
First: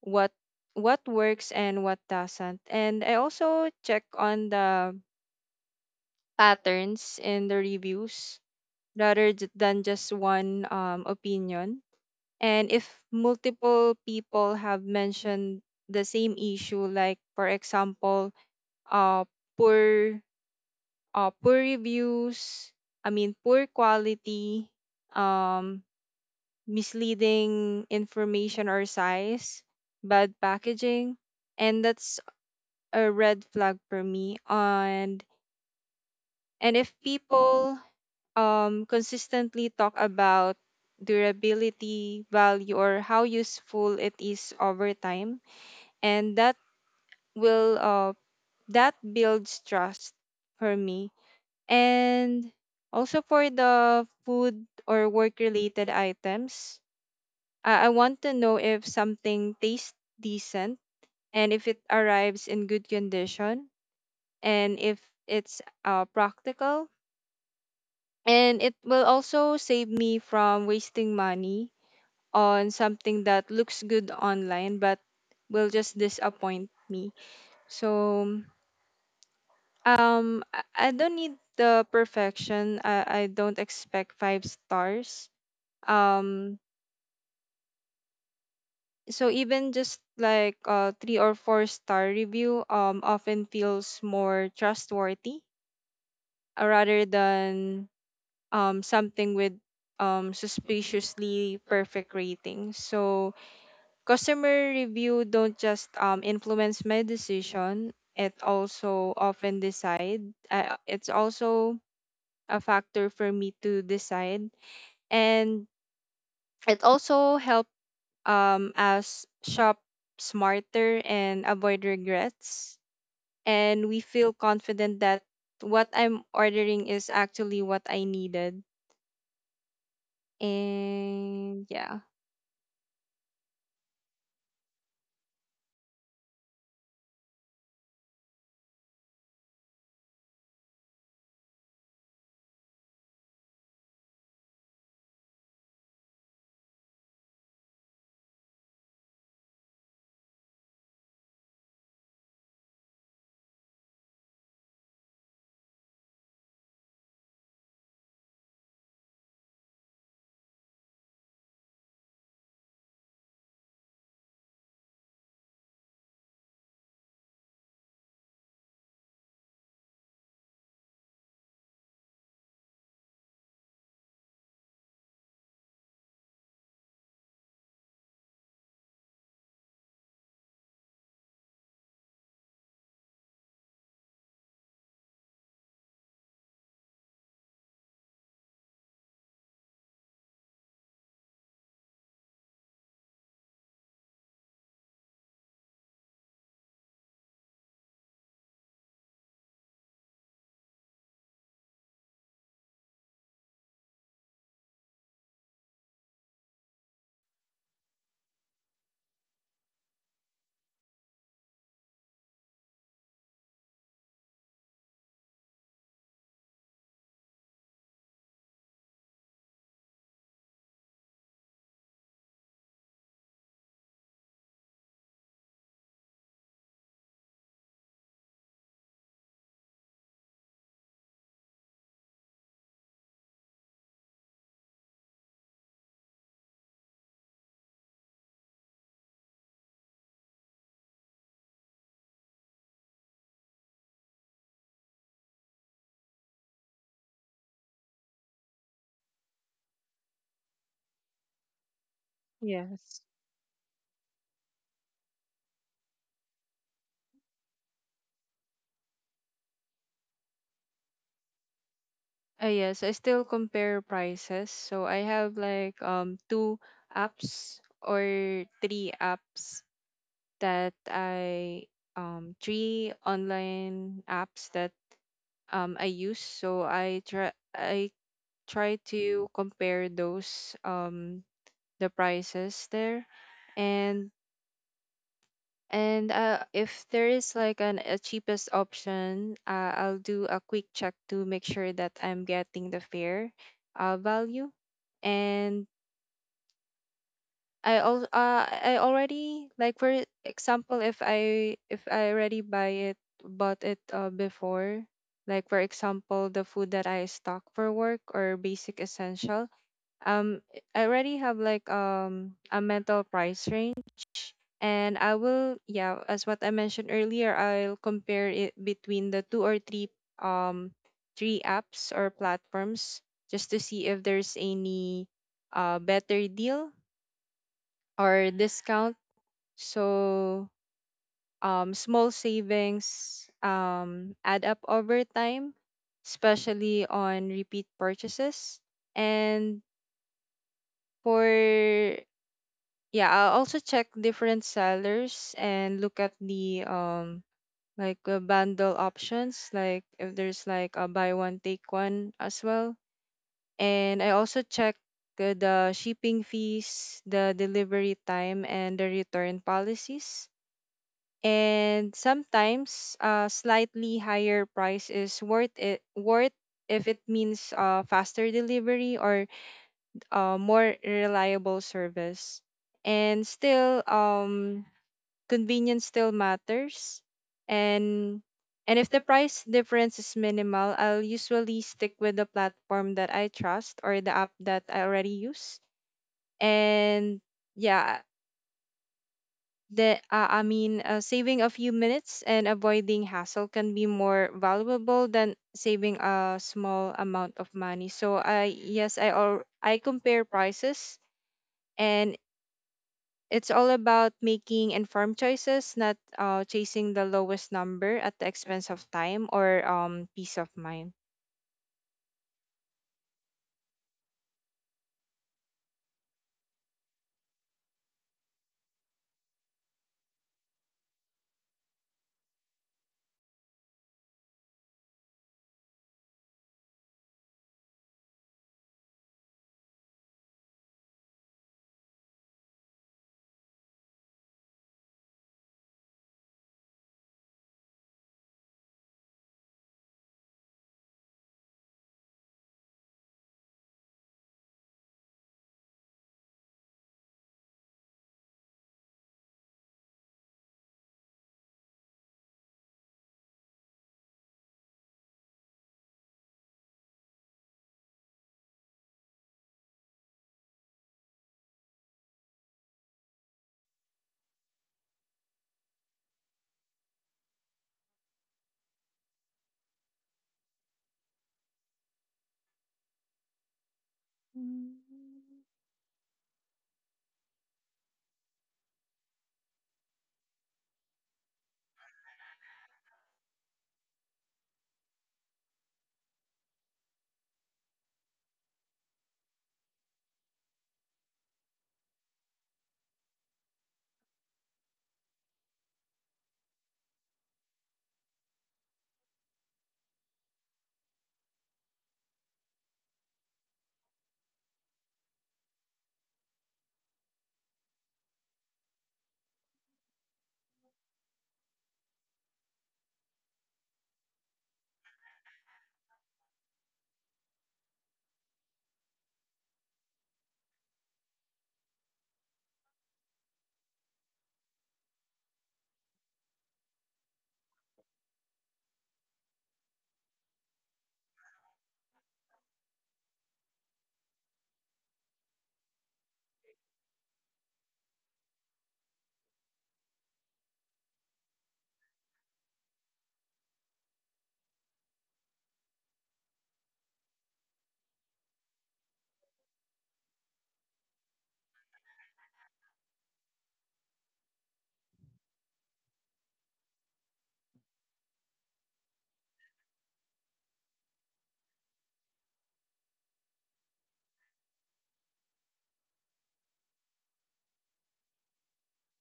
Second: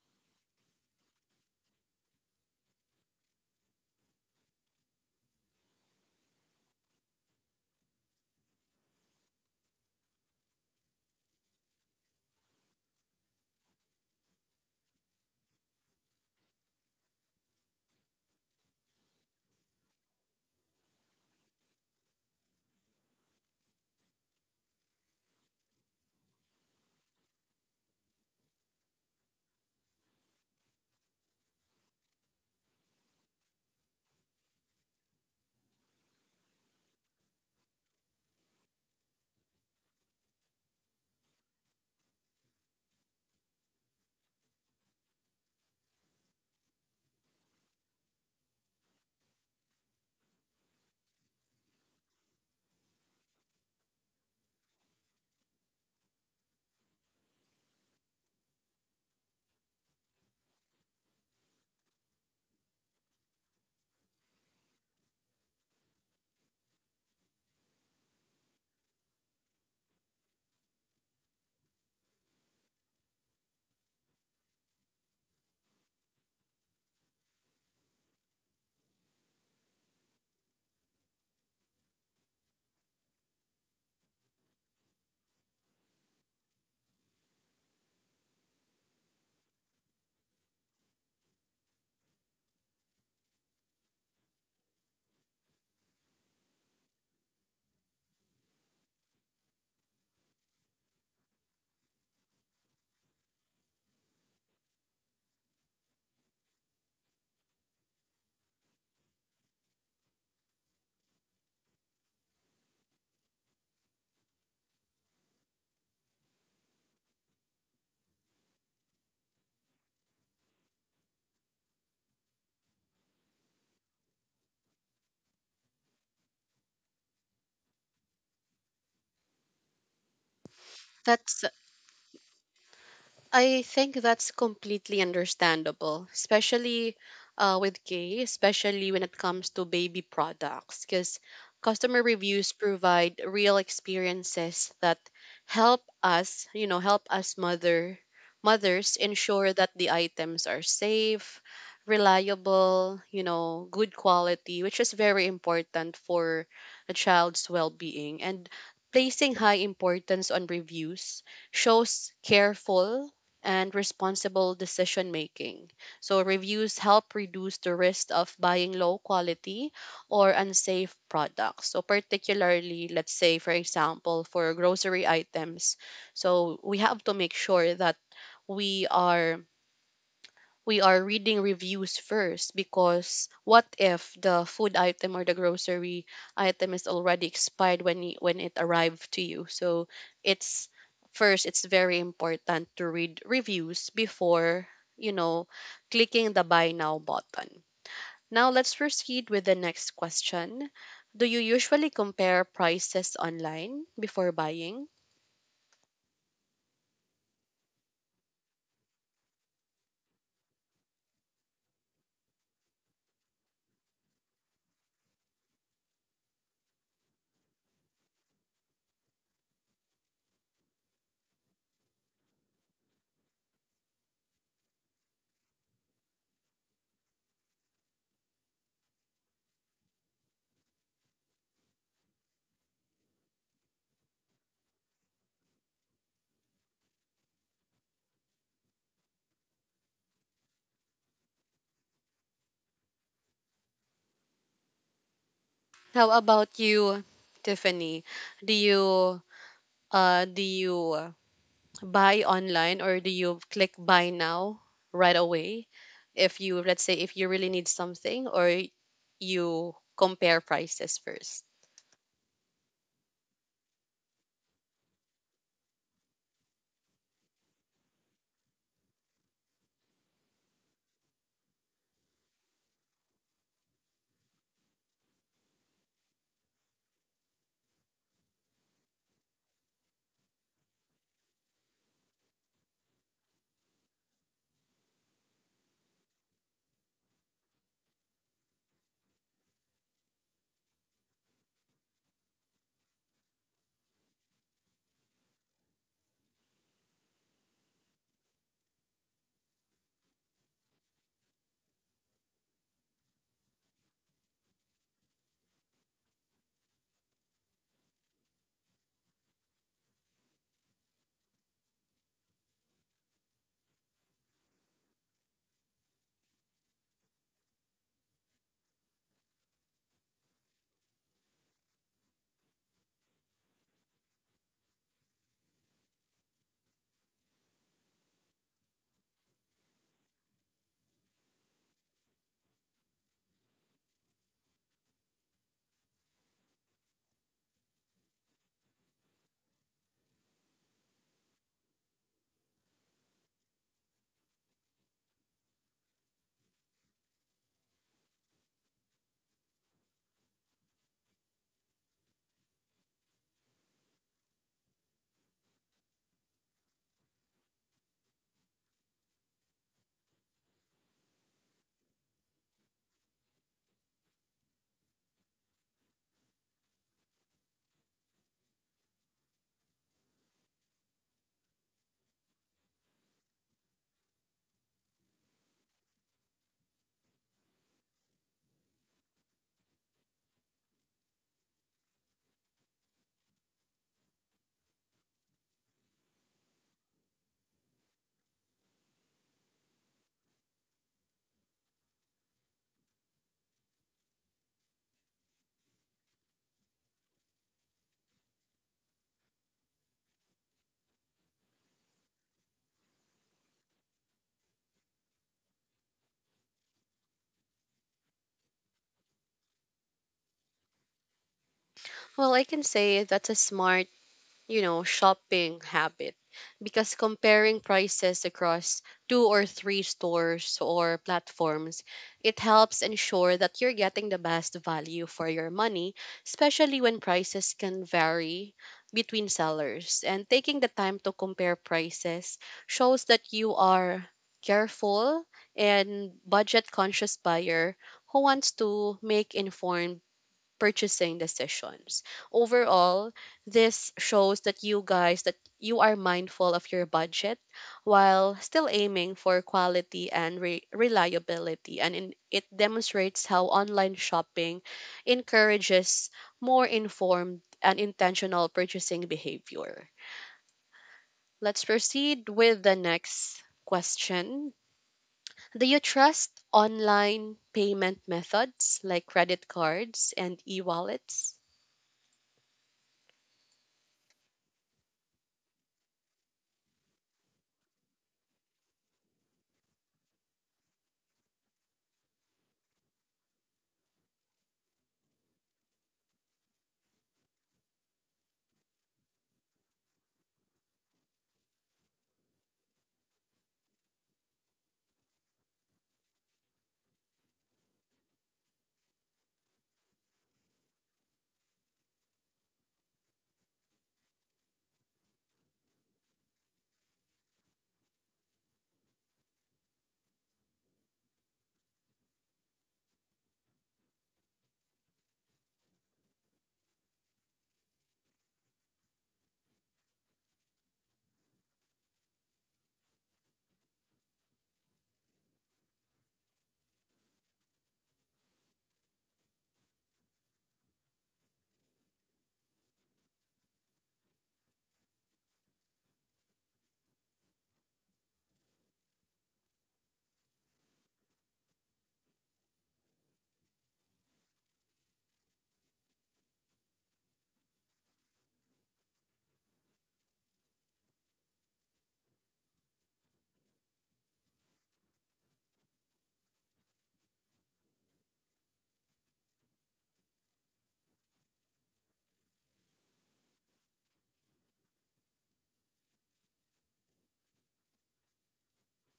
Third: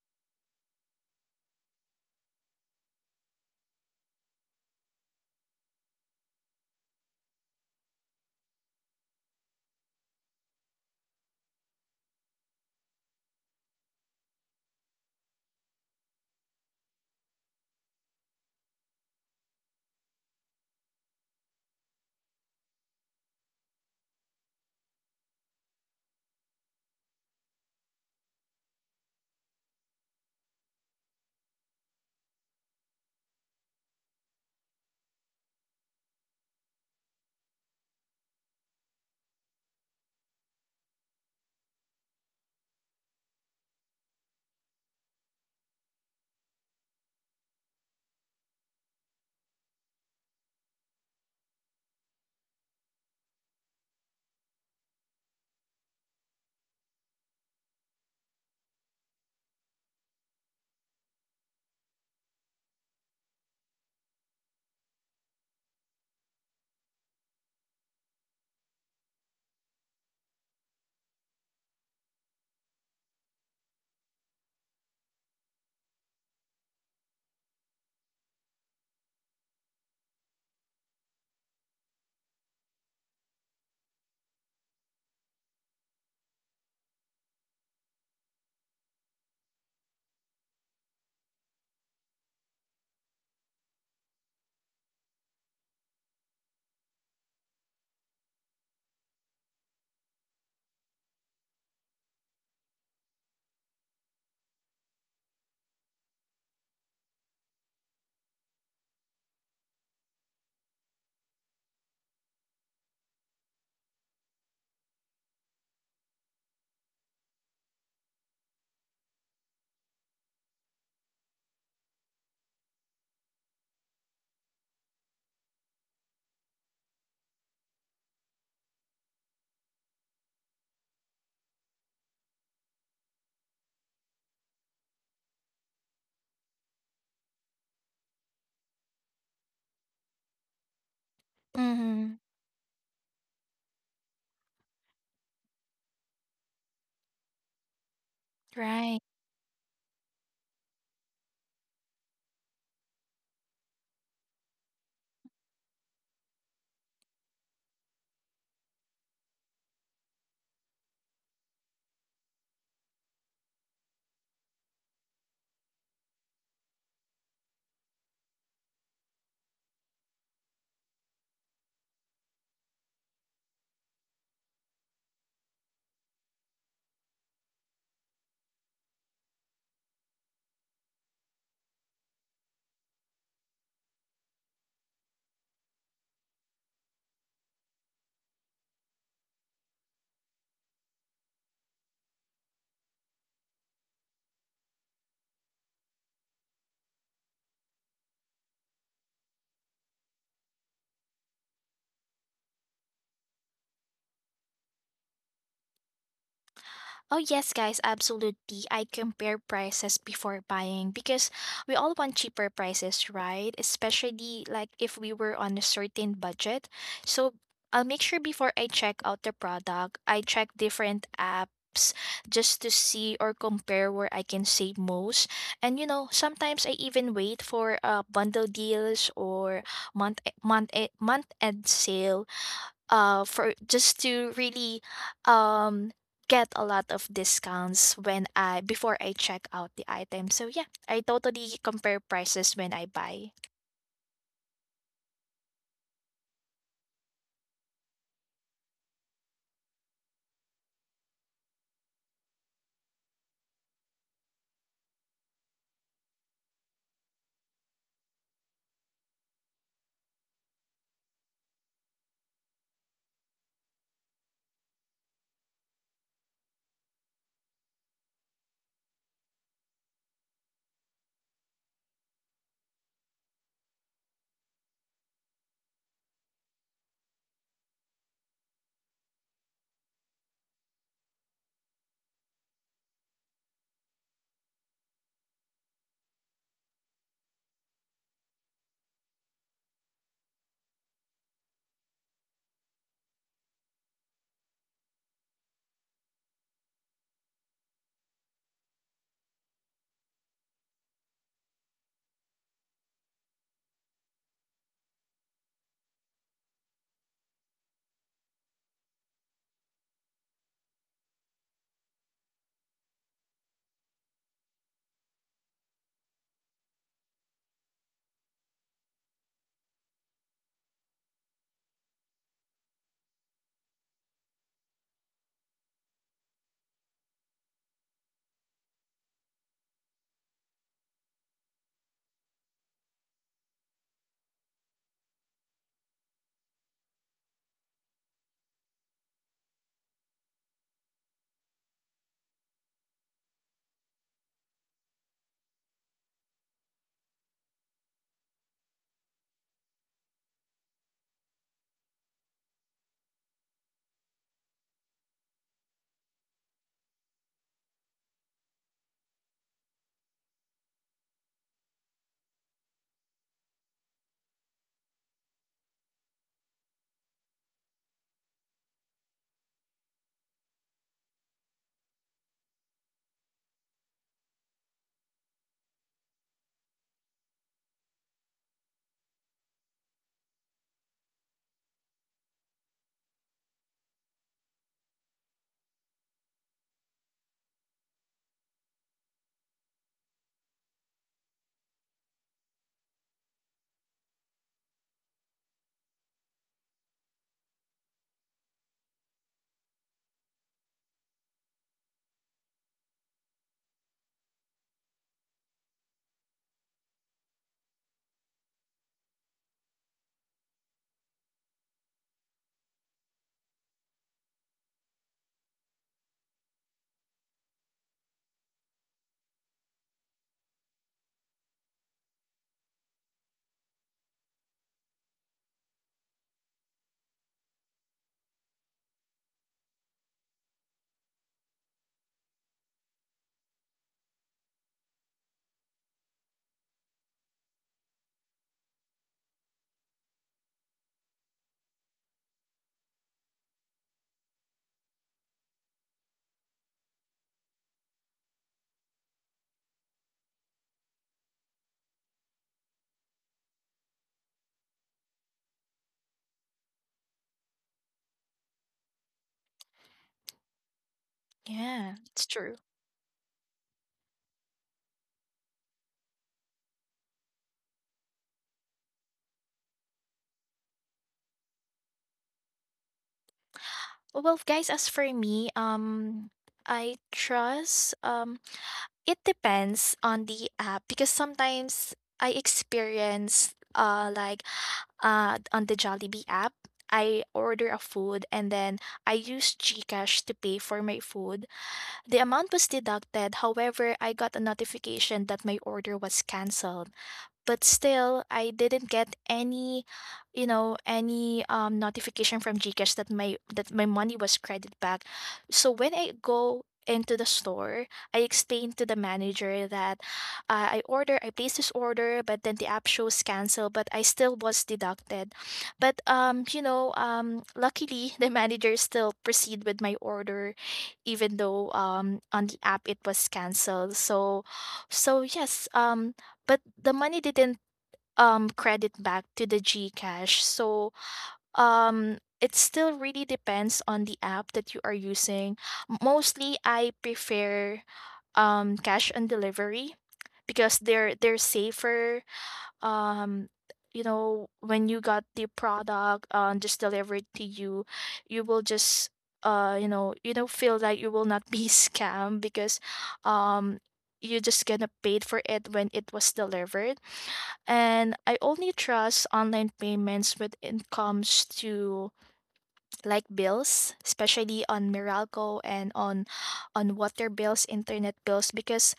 C: what what works and what doesn't. And I also check on the patterns in the reviews rather than just one opinion. And if multiple people have mentioned the same issue, like for example, uh, poor poor reviews, I mean poor quality, um, misleading information or size, bad packaging, and that's a red flag for me. And if people consistently talk about durability, value, or how useful it is over time, and that will, that builds trust for me. And also for the food or work related items, I want to know if something tastes decent, and if it arrives in good condition, and if it's practical. And it will also save me from wasting money on something that looks good online but will just disappoint me. So um I I don't need the perfection. I don't expect five stars. Um so even just like a three or four-star review often feels more trustworthy rather than something with suspiciously perfect rating. So customer review don't just influence my decision. It also often decide. It's also a factor for me to decide, and it also help us shop smarter and avoid regrets. And we feel confident that what I'm ordering is actually what I needed.
A: That's,
C: And yeah.
A: I think that's completely understandable, especially with K, especially when it comes to baby products, because customer
B: Mm-hmm.
A: reviews provide real experiences that help us, you know, help us mothers
B: Right.
A: ensure that the items are safe, reliable, you know, good quality, which is very important for a child's well-being. And placing high importance on reviews shows careful and responsible decision making. So, reviews help reduce the risk of buying low quality or unsafe products. So, particularly, let's say, for example, for grocery items. So, we have to make sure that we are we are reading reviews first, because what if the food item or the grocery item is already expired when when it arrived to you? So it's first, it's very important to read reviews before, you know, clicking the buy now button. Now let's proceed with the next question: do you usually compare prices online before buying?
B: Oh, yes, guys, absolutely. I compare prices before buying because we all want cheaper prices, right? Especially like if we were on a certain budget. So I'll make sure before I check out the product, I check different apps just to see or compare where I can save most. And you know, sometimes I even wait for bundle deals or month end sale, for just to really um get a lot of discounts when I, before I check out the item. So yeah, I totally compare prices when I buy.
A: How about you, Tiffany? Do you uh do you buy online,
C: Yes.
A: or do you click buy now right away if you, let's say, if you really need something, or you compare prices first?
C: Yes, I still compare prices. So I have like two apps, or three apps, that I three online apps that I use. So I try to compare those, the prices there. And And if there is like an a cheapest option, I'll do a quick check to make sure that I'm getting the fair value. And I already, like for example, if I already buy it bought it before, like for example, the food that I stock for work or basic essential, um, I already have like a mental price range. And I will, yeah, as what I mentioned earlier, I'll compare it between the two or three um apps or platforms, just to see if there's any better deal or discount. So small savings add up over time, especially on repeat purchases. And for yeah, I'll also check different sellers and look at the bundle options, like if there's like a buy one take one as well. And I also check the shipping fees, the delivery time, and the return policies. And sometimes slightly higher price is worth it worth if it means faster delivery or more reliable service. And still, convenience still matters. And and if the price difference is minimal, I'll usually stick with the platform that I trust or the app that I already use. And yeah, the I mean saving a few minutes and avoiding hassle can be more valuable than saving a small amount of money. So I yes I or I compare prices. And it's all about making informed choices, not chasing the lowest number at the expense of time or peace of mind.
A: Well, I can say that's a smart, you know, shopping habit, because comparing prices across two or three stores or platforms, it helps ensure that you're getting the best value for your money, especially when prices can vary between sellers. And taking the time to compare prices shows that you are careful and budget conscious buyer who wants to make informed purchasing decisions. Overall, this shows that you guys, that you are mindful of your budget while still aiming for quality and reliability, and in, it demonstrates how online shopping encourages more informed and intentional purchasing behavior. Let's
B: Yeah,
A: proceed
B: it's true.
A: with the next question. Do you trust online payment methods like credit cards and e wallets?
B: Well, guys, as for me, I trust, it depends on the app. Because sometimes I experience like, on the Jollibee app, I order a food, and then I use GCash to pay for my food. The amount was deducted, however, I got a notification that my order was cancelled, but still I didn't get any, you know, any notification from GCash that my money was credited back. So when I go into the store, I explained to the manager that, I placed this order, but then the app shows cancel, but I still was deducted. But you know, luckily (laughs) the manager still proceed with my order, even though on the app it was cancelled. So, so yes, but the money didn't credit back to the GCash. So it still really depends on the app that you are using. Mostly I prefer cash on delivery because they're safer. Um you know when you got the product just delivered to you, you will just you don't feel like you will not be (laughs) scammed because um you just gonna paid for it when it was delivered. And I only trust online payments when it comes to like bills, especially on Meralco and on water bills, internet bills, because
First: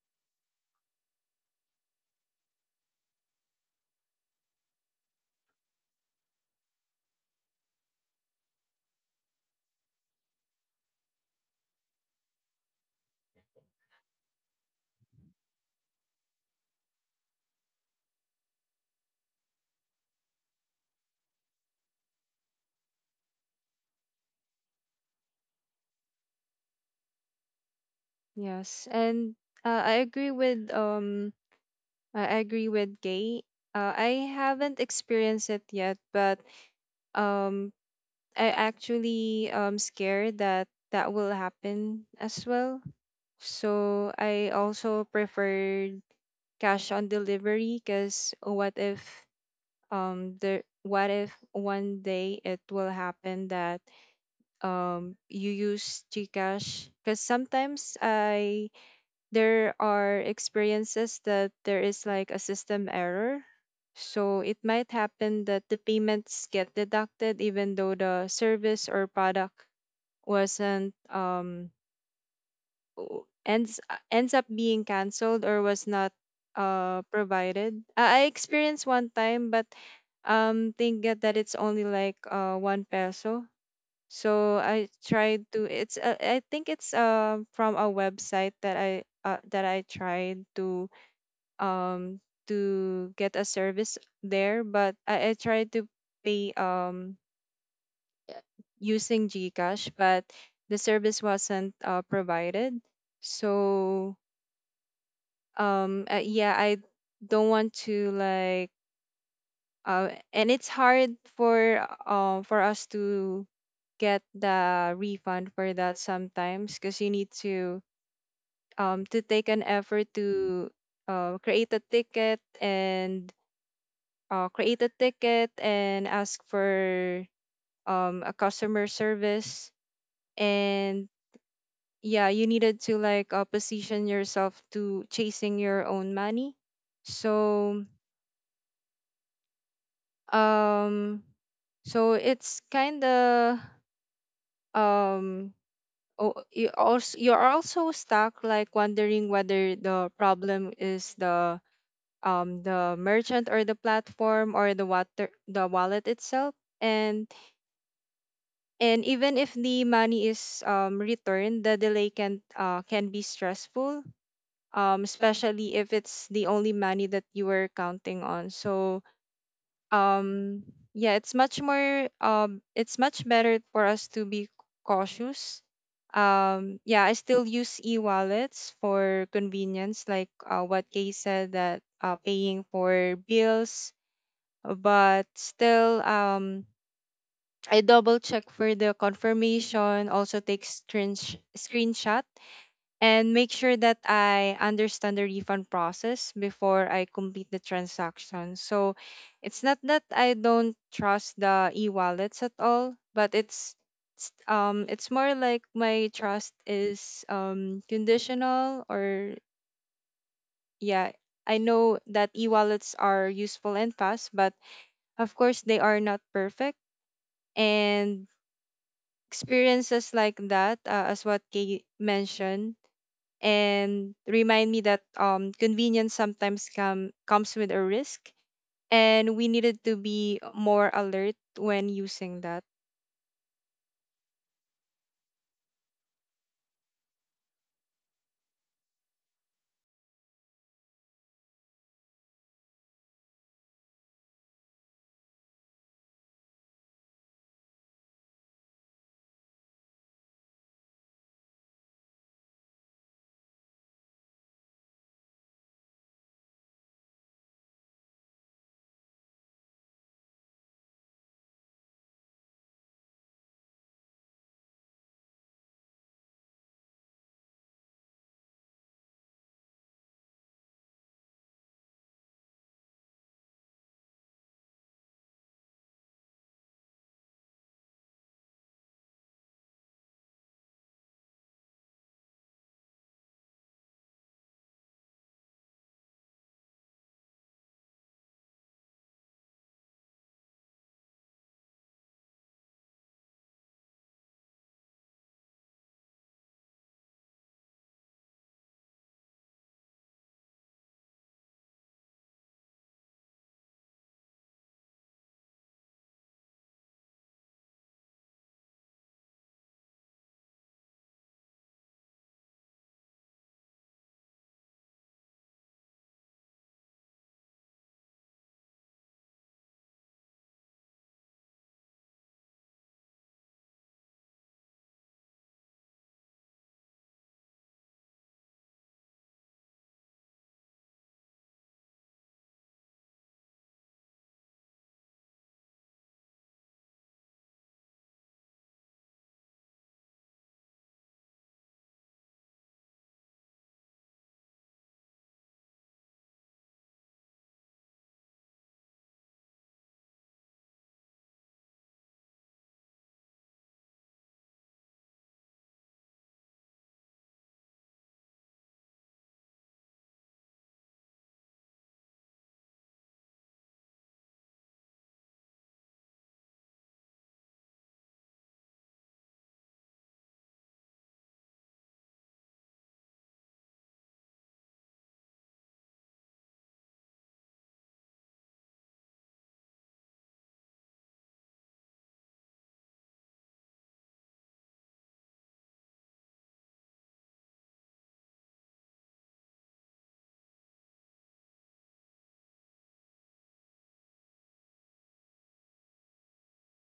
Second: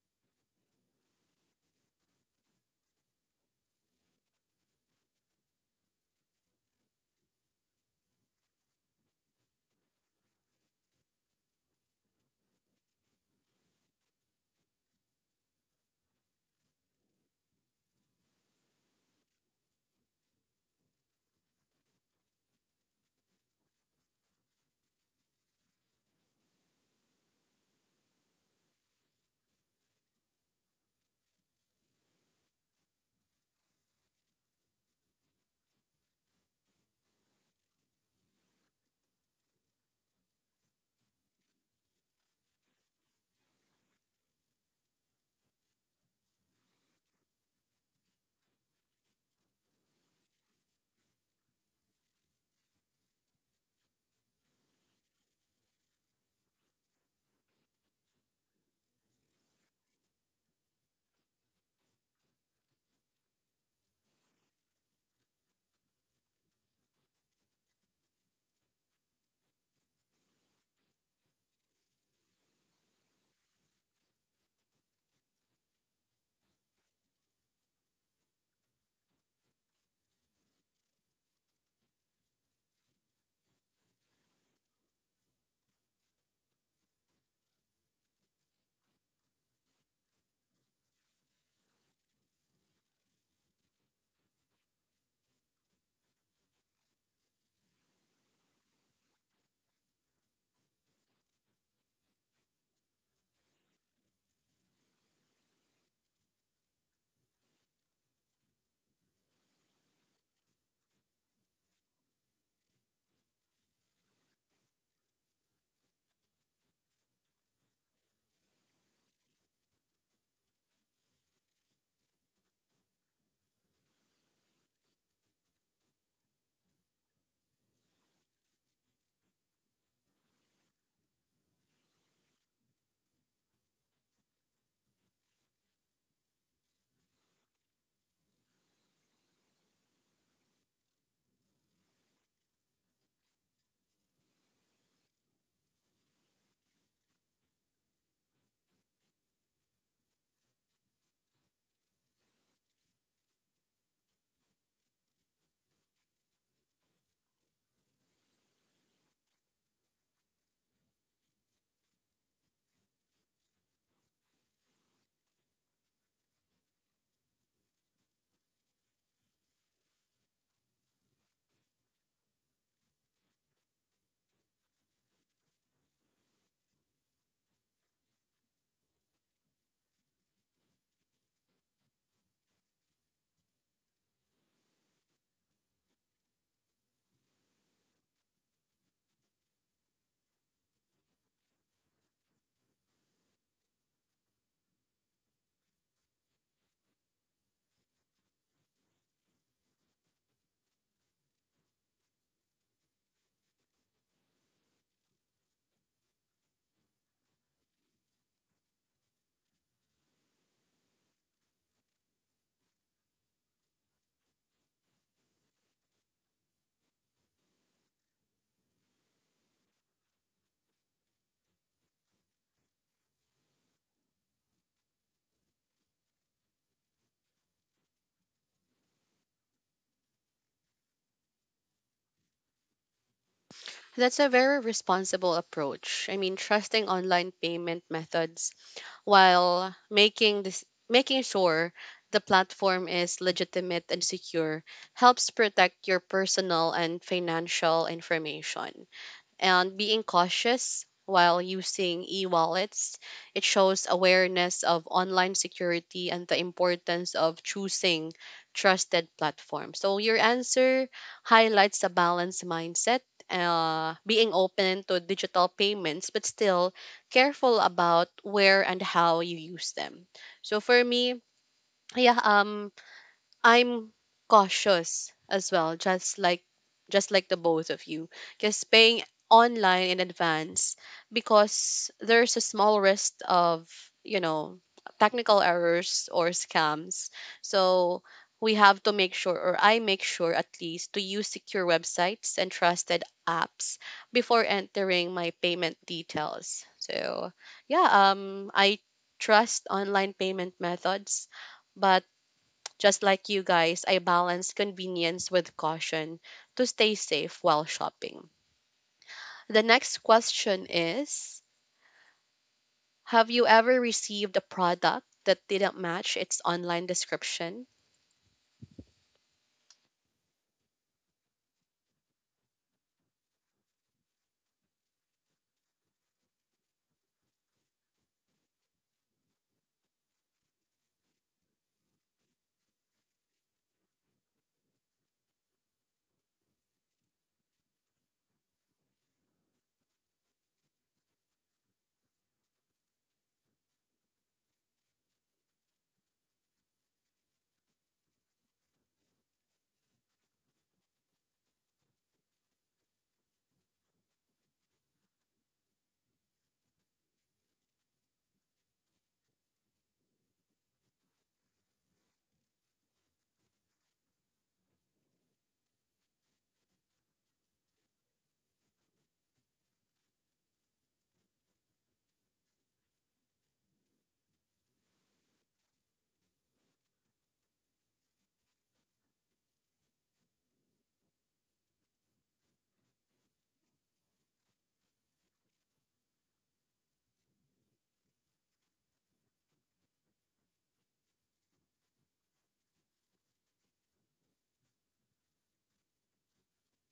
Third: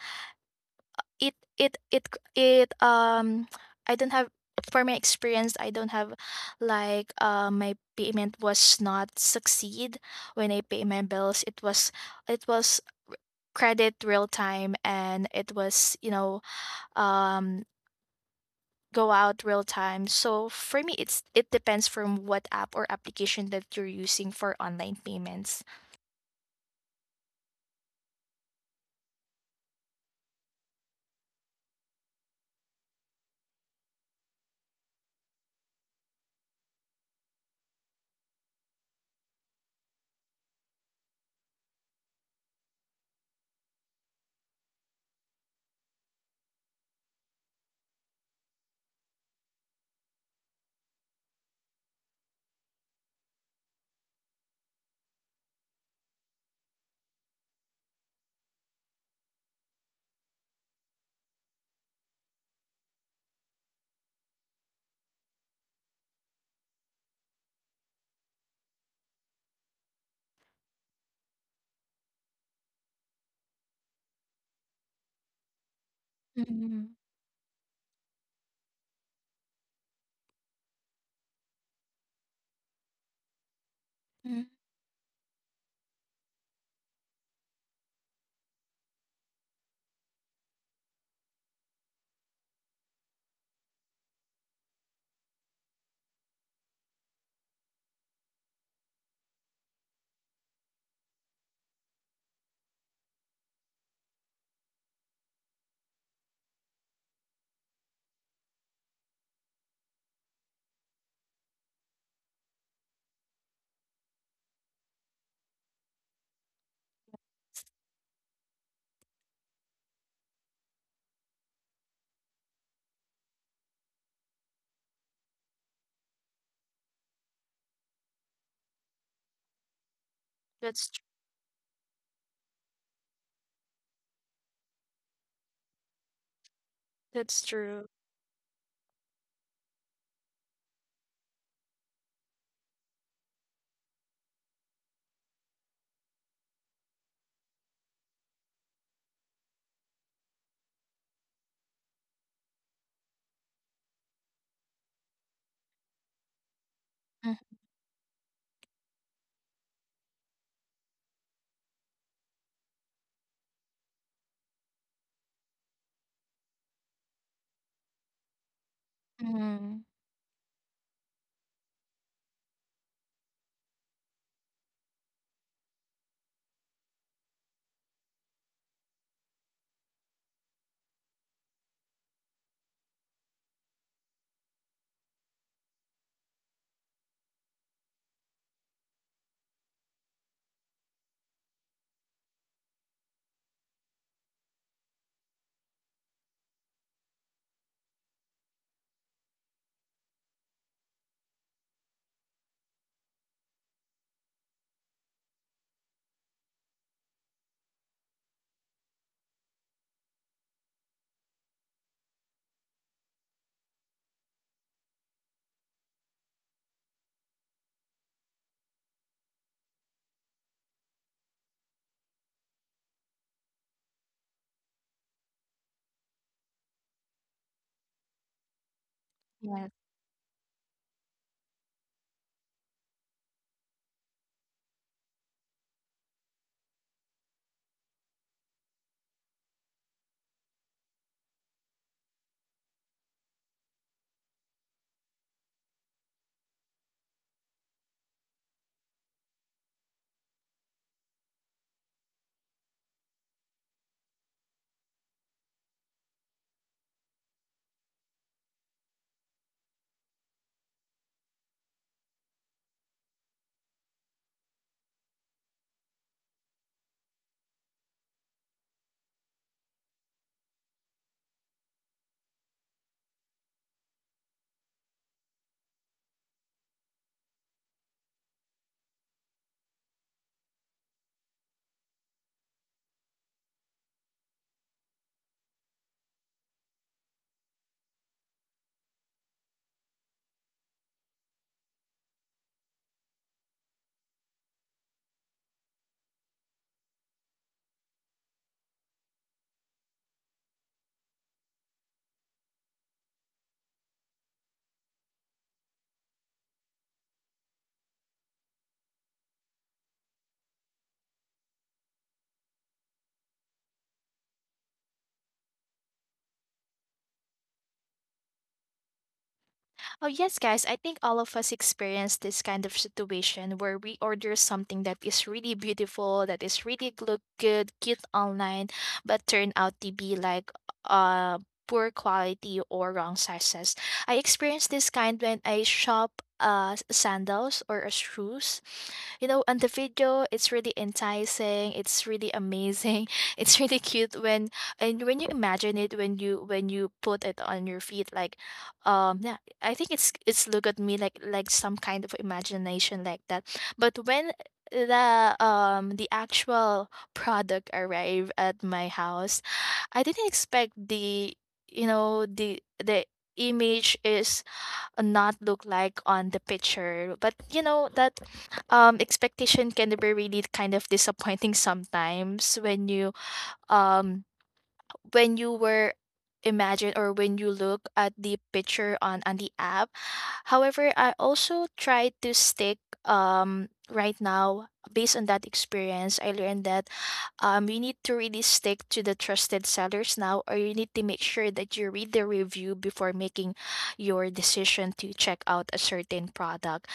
B: it it it it I don't have, for my experience I don't have like my payment was not succeed when I pay my bills. It was, it was credit real time and it was um go out real time. So for me, it's it depends from what app or application that you're using for online payments.
C: Yes, and uh, I agree with um I agree with Gay. I haven't experienced it yet, but um I actually scared that that will happen as well. So I also preferred cash on delivery, because what if there what if one day it will happen that you use Gcash? Because sometimes I there are experiences that there is like a system error, so it might happen that the payments get deducted even though the service or product wasn't o- ends ends up being canceled or was not
B: Mm-hmm.
C: provided. I experienced one time, but think that that it's only like one peso. So I tried to, it's I think it's from a website that I tried um to get a service there, but I tried to pay using Gcash, but the service wasn't provided. So yeah, I don't want to like and it's hard for us to get the refund for that sometimes, because you need to take an effort to create a ticket and create a ticket and ask for a customer service.
B: That's tr-
C: And yeah, you needed to like, position yourself to chasing your own money.
B: that's
C: So
B: true.
C: um so it's kind of, um oh, you also, you are also stuck like wondering whether the problem is the merchant or the platform or the water the wallet itself. And and even if the money is returned, the delay can be stressful, especially if it's the only money that you were counting on. So
B: Mm-hmm.
C: um yeah, it's much better for us to be cautious. Yeah, I still use e-wallets for convenience, like what Kay said, that paying for bills. But still, I double check for the confirmation, also take screenshot, and make sure that I understand the refund process before I complete the transaction. So it's not that I don't trust the e-wallets at all, but it's more like my trust is conditional. Or yeah, I know that e-wallets are useful and fast, but of course they are not perfect, and experiences like that, as what Kay mentioned, and remind me that, convenience sometimes comes with a risk, and we needed to be more alert when using that.
A: That's a very responsible approach. I mean, trusting online payment methods while making sure the platform is legitimate and secure helps protect your personal and financial information, and being cautious while using e-wallets. It shows awareness of online security and the importance of choosing trusted platforms. So your answer highlights a balanced mindset, being open to digital payments, but still careful about where and how you use them. So for me, yeah, I'm cautious as well, just like the both of you. Just paying online in advance because there's a small risk of, you know, technical errors or scams. So we have to make sure, or I make sure at least to use secure websites and trusted apps before entering my payment details. So yeah, um, I trust online payment methods, but just like you guys, I balance convenience with caution to stay safe while shopping. The next question is: have you ever received a product that didn't match its online description?
B: Oh, yes, guys. I think all of us experience this kind of situation where we order something that is really beautiful, that is really look good, cute online, but turn out to be like uh poor quality or wrong sizes. I experienced this kind when I shop sandals or shoes. You know, on the video it's really enticing, it's really amazing (laughs) it's really cute when, and when you imagine it, when you put it on your feet, like yeah, I think it's look at me like some kind of imagination like that. But when the actual product arrived at my house, I didn't expect the, you know, the image is not look like on the picture. But you know that expectation can be really kind of disappointing sometimes um when you were imagine or when you look at the picture on the app. However, I also try to stick, right now based on that experience I learned that you need to really stick to the trusted sellers now, or you need to make sure that you read the review before making your decision to check out a certain product.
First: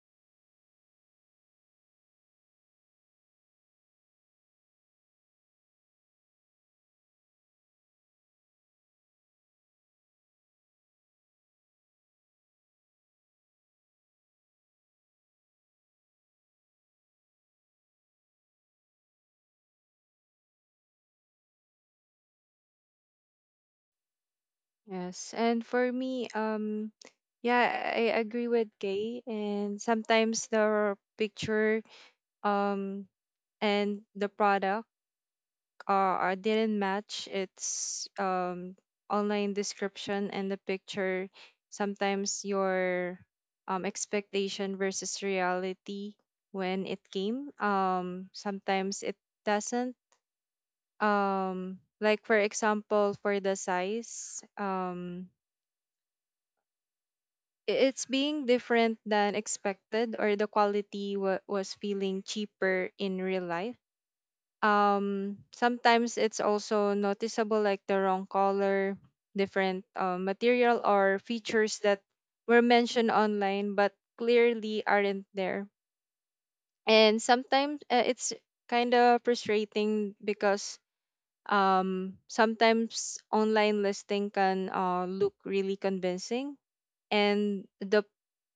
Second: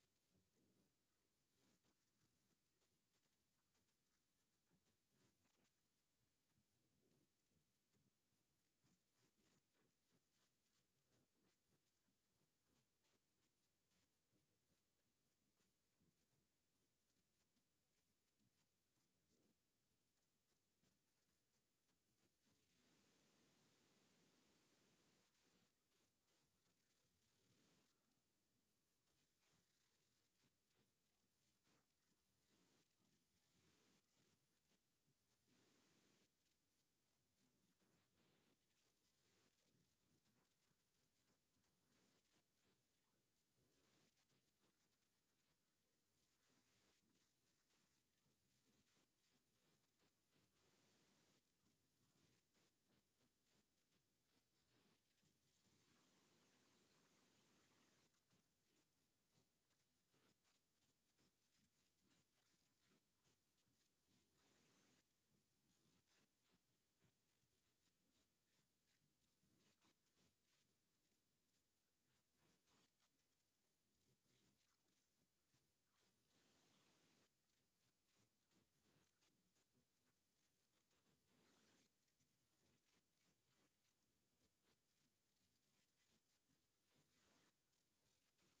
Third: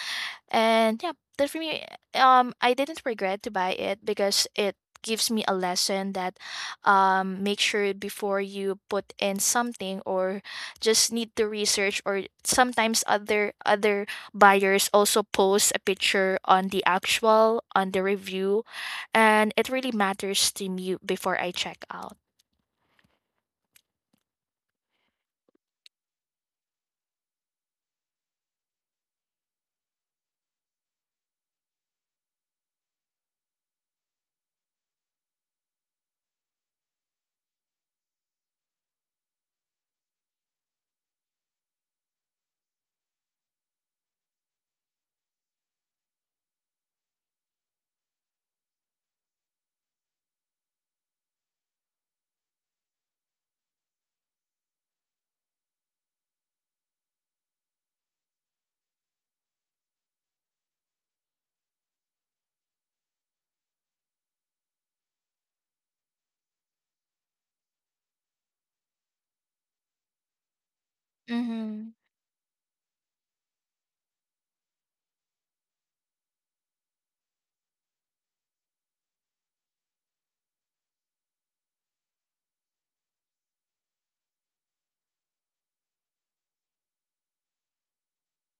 B: And yeah, that for me, I didn't regret to buy it because it gives me a lesson that, make sure before you put in something, or just need to research. Or sometimes other buyers also post a picture on the actual on the review, and it really matters to me before I check out.
C: Yes, and for me, yeah, I agree with Kay. And sometimes the picture um and the product, I didn't match its online description and the picture. Sometimes your expectation versus reality when it came. Sometimes it doesn't. Like for example, for the size, it's being different than expected, or the quality was feeling cheaper in real life. Sometimes it's also noticeable, like the wrong color, different material, or features
B: Mm-hmm.
C: that were mentioned online but clearly aren't there. And sometimes it's kind of frustrating because sometimes online listing can look really convincing. And the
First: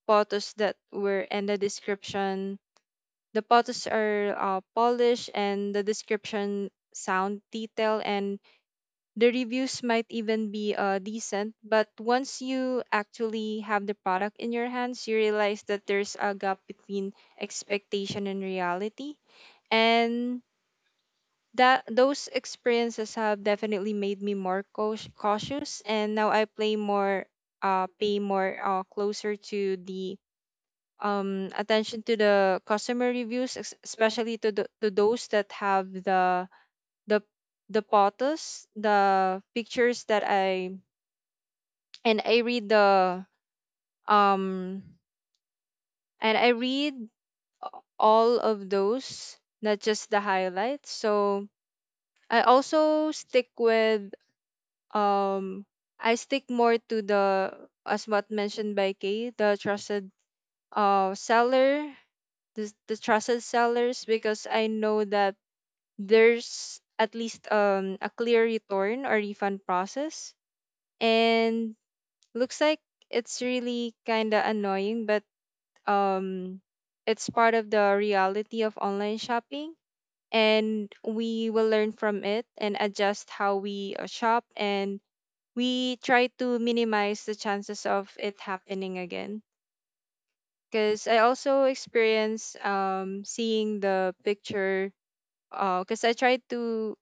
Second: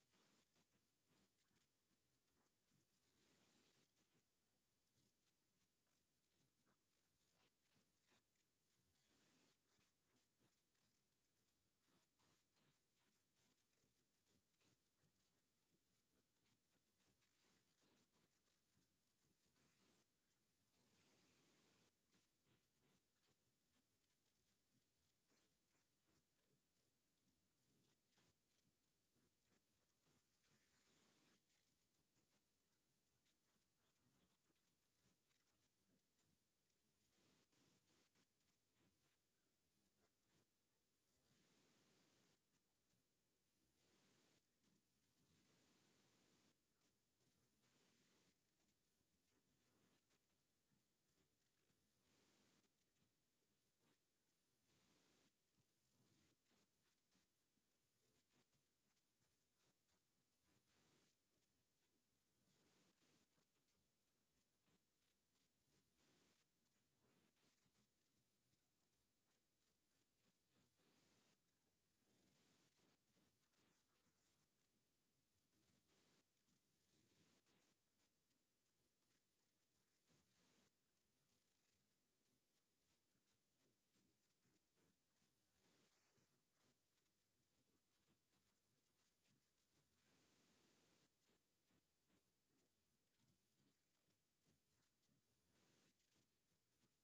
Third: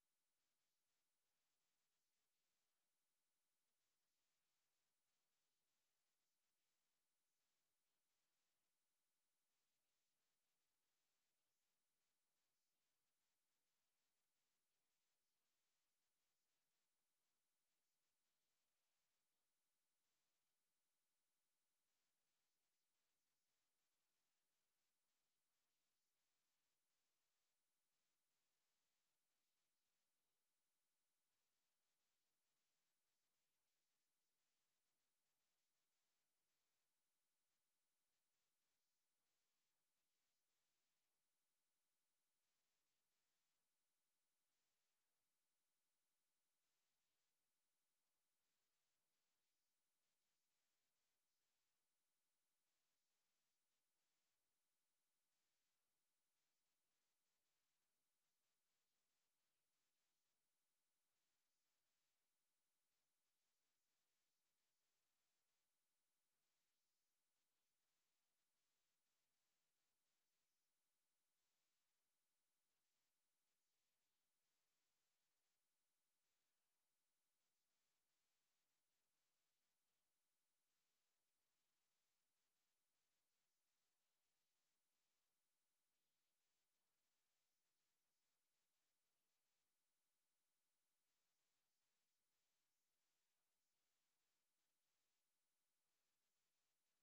C: photos that were in the description, the pots are polished, and the description sound detailed, and the reviews might even be decent. But once you actually have the product in your hands, you realize that there's a gap between expectation and reality. And that those experiences have definitely made me more cautious, and now I play more pay more closer to the, attention to the customer reviews, especially to to those that have the the photos, the pictures that I, and I read the um and I read a- all of those, not just the highlights. So I also stick with, um I stick more to the, as what mentioned by Kay, the trusted seller, the trusted sellers, because I know that there's at least a clear return or refund process. And looks like it's really kind of annoying, but um, it's part of the reality of online shopping. And we will learn from it and adjust how we shop. And we try to minimize the chances of it happening again. Because I also experience, seeing the picture. Because I tried to,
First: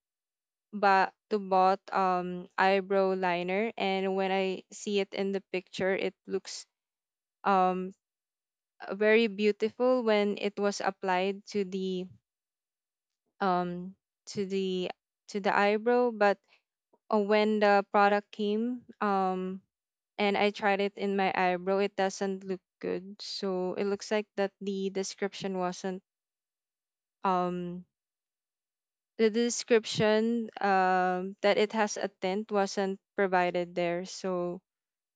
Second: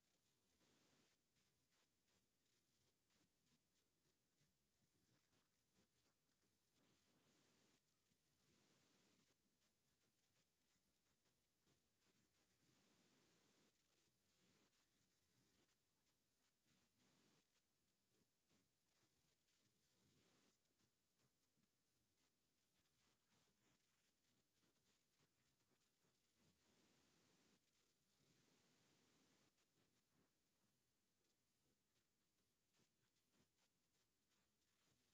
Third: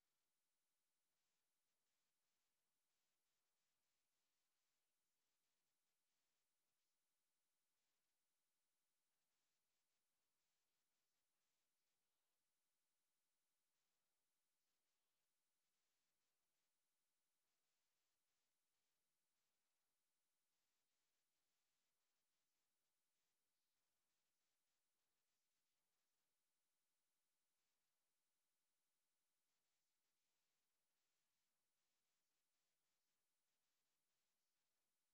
C: but to bought eyebrow liner, and when I see it in the picture, it looks um very beautiful when it was applied to the um to the to the eyebrow. But when the product came, and I tried it in my eyebrow, it doesn't look good. So it looks like that the description wasn't, um the description that it has a tint, wasn't provided there. So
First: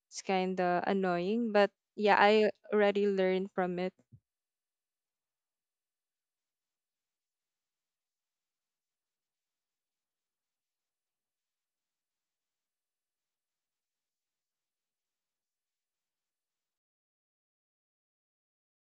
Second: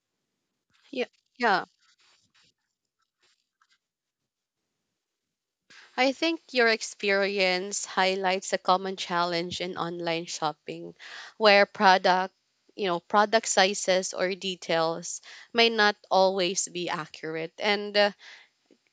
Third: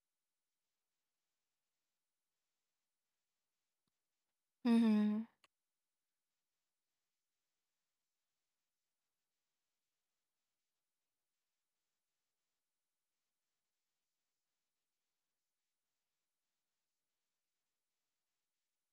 C: it's kind of
A: Yeah,
C: annoying,
A: yeah.
C: but yeah, I already learned from it.
B: Mm-hmm.
A: I think your experience highlights a common challenge in online shopping where product, you know, product sizes or details may not always be accurate, and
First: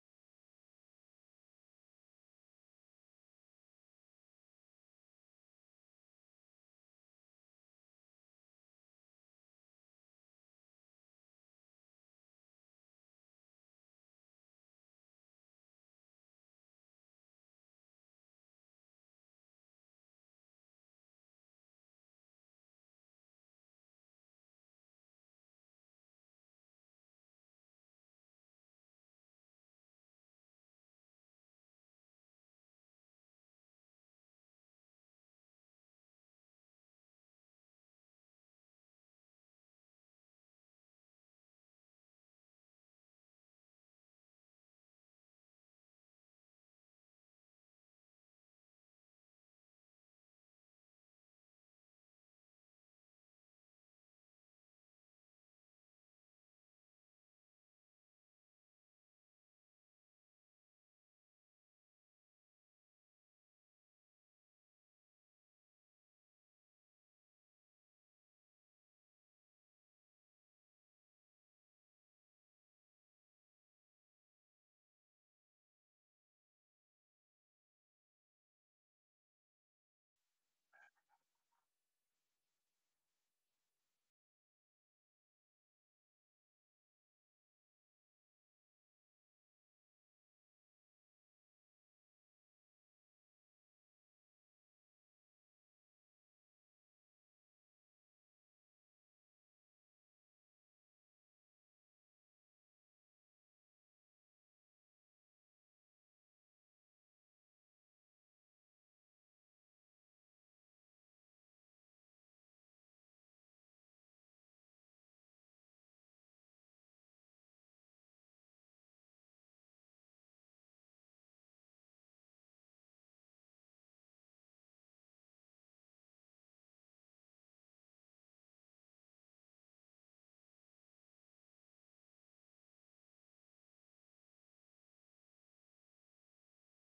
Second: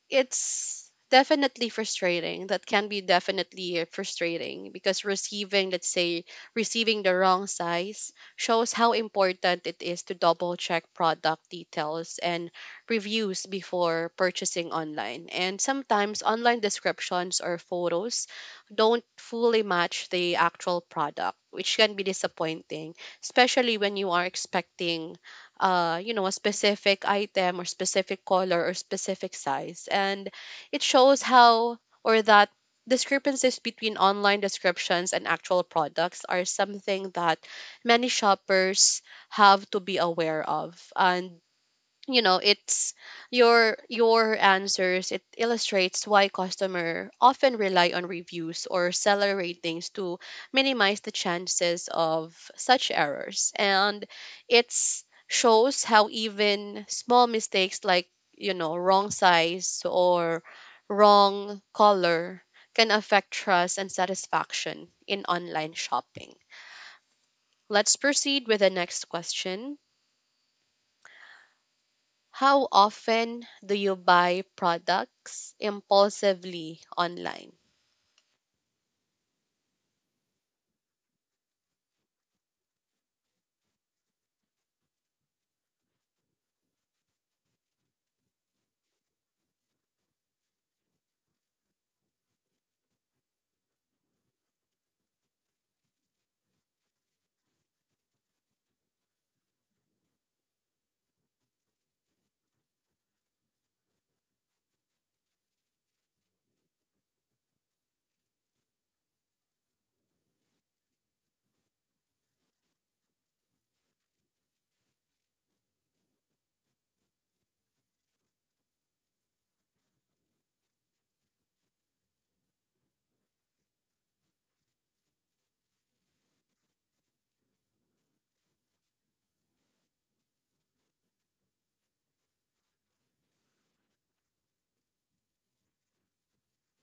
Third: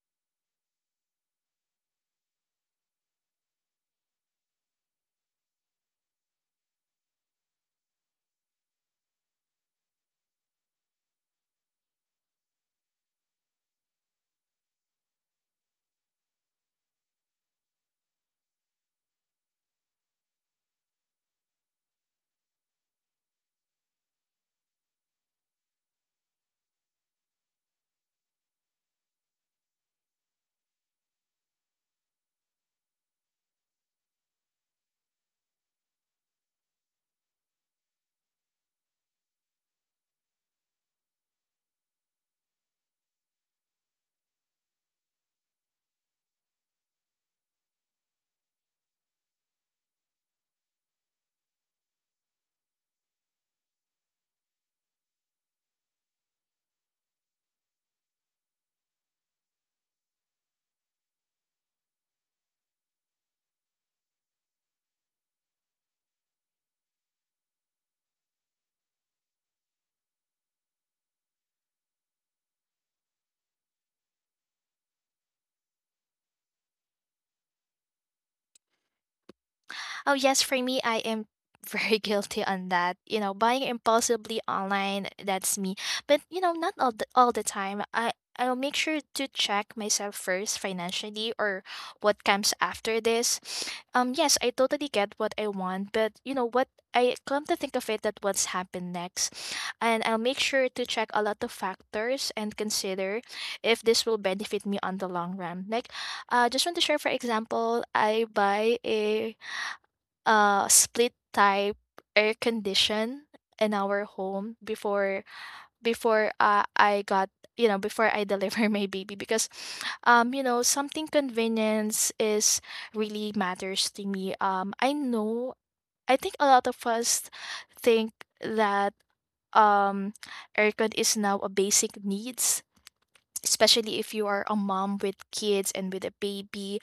A: it's definitely frustrating. That can be definitely frustrating, because receiving, let's say, receiving the wrong size shows how important it is to double check product details and reviews before purchasing online. And sometimes online descriptions or photos don't fully match the actual product, which can be disappointing, especially when you are expecting you know, a specific item or specific color or specific size. And it shows how, or that discrepancies between online descriptions and actual products are something that many shoppers have to be aware of. And you know, it's your answers, it illustrates why customer often rely on reviews or seller ratings to minimize the chances of such errors. And it shows how even small mistakes, like you know, wrong size or wrong color, can affect trust and satisfaction in online shopping. Let's proceed with the next question. How often do you buy products impulsively online?
B: Oh, yes, for me, I am very (laughs) guilty on that. You know, buying impulsively online, that's me. But, you know, not all the, all the time. I'll make sure to check myself first financially or what comes after this. Yes, I totally get what I want, but you know what, I come to think of it that what's happened next. And I'll make sure to check a lot of factors and consider if this will benefit me on the long run. Like just want to share, for example, I buy a split type air condition in our home before, I got, you know, before I deliver (laughs) my baby, because you know something convenience is really matters to me. I know, I think a lot of us think that um aircon is now a basic needs, especially if you are a mom with kids and with a baby.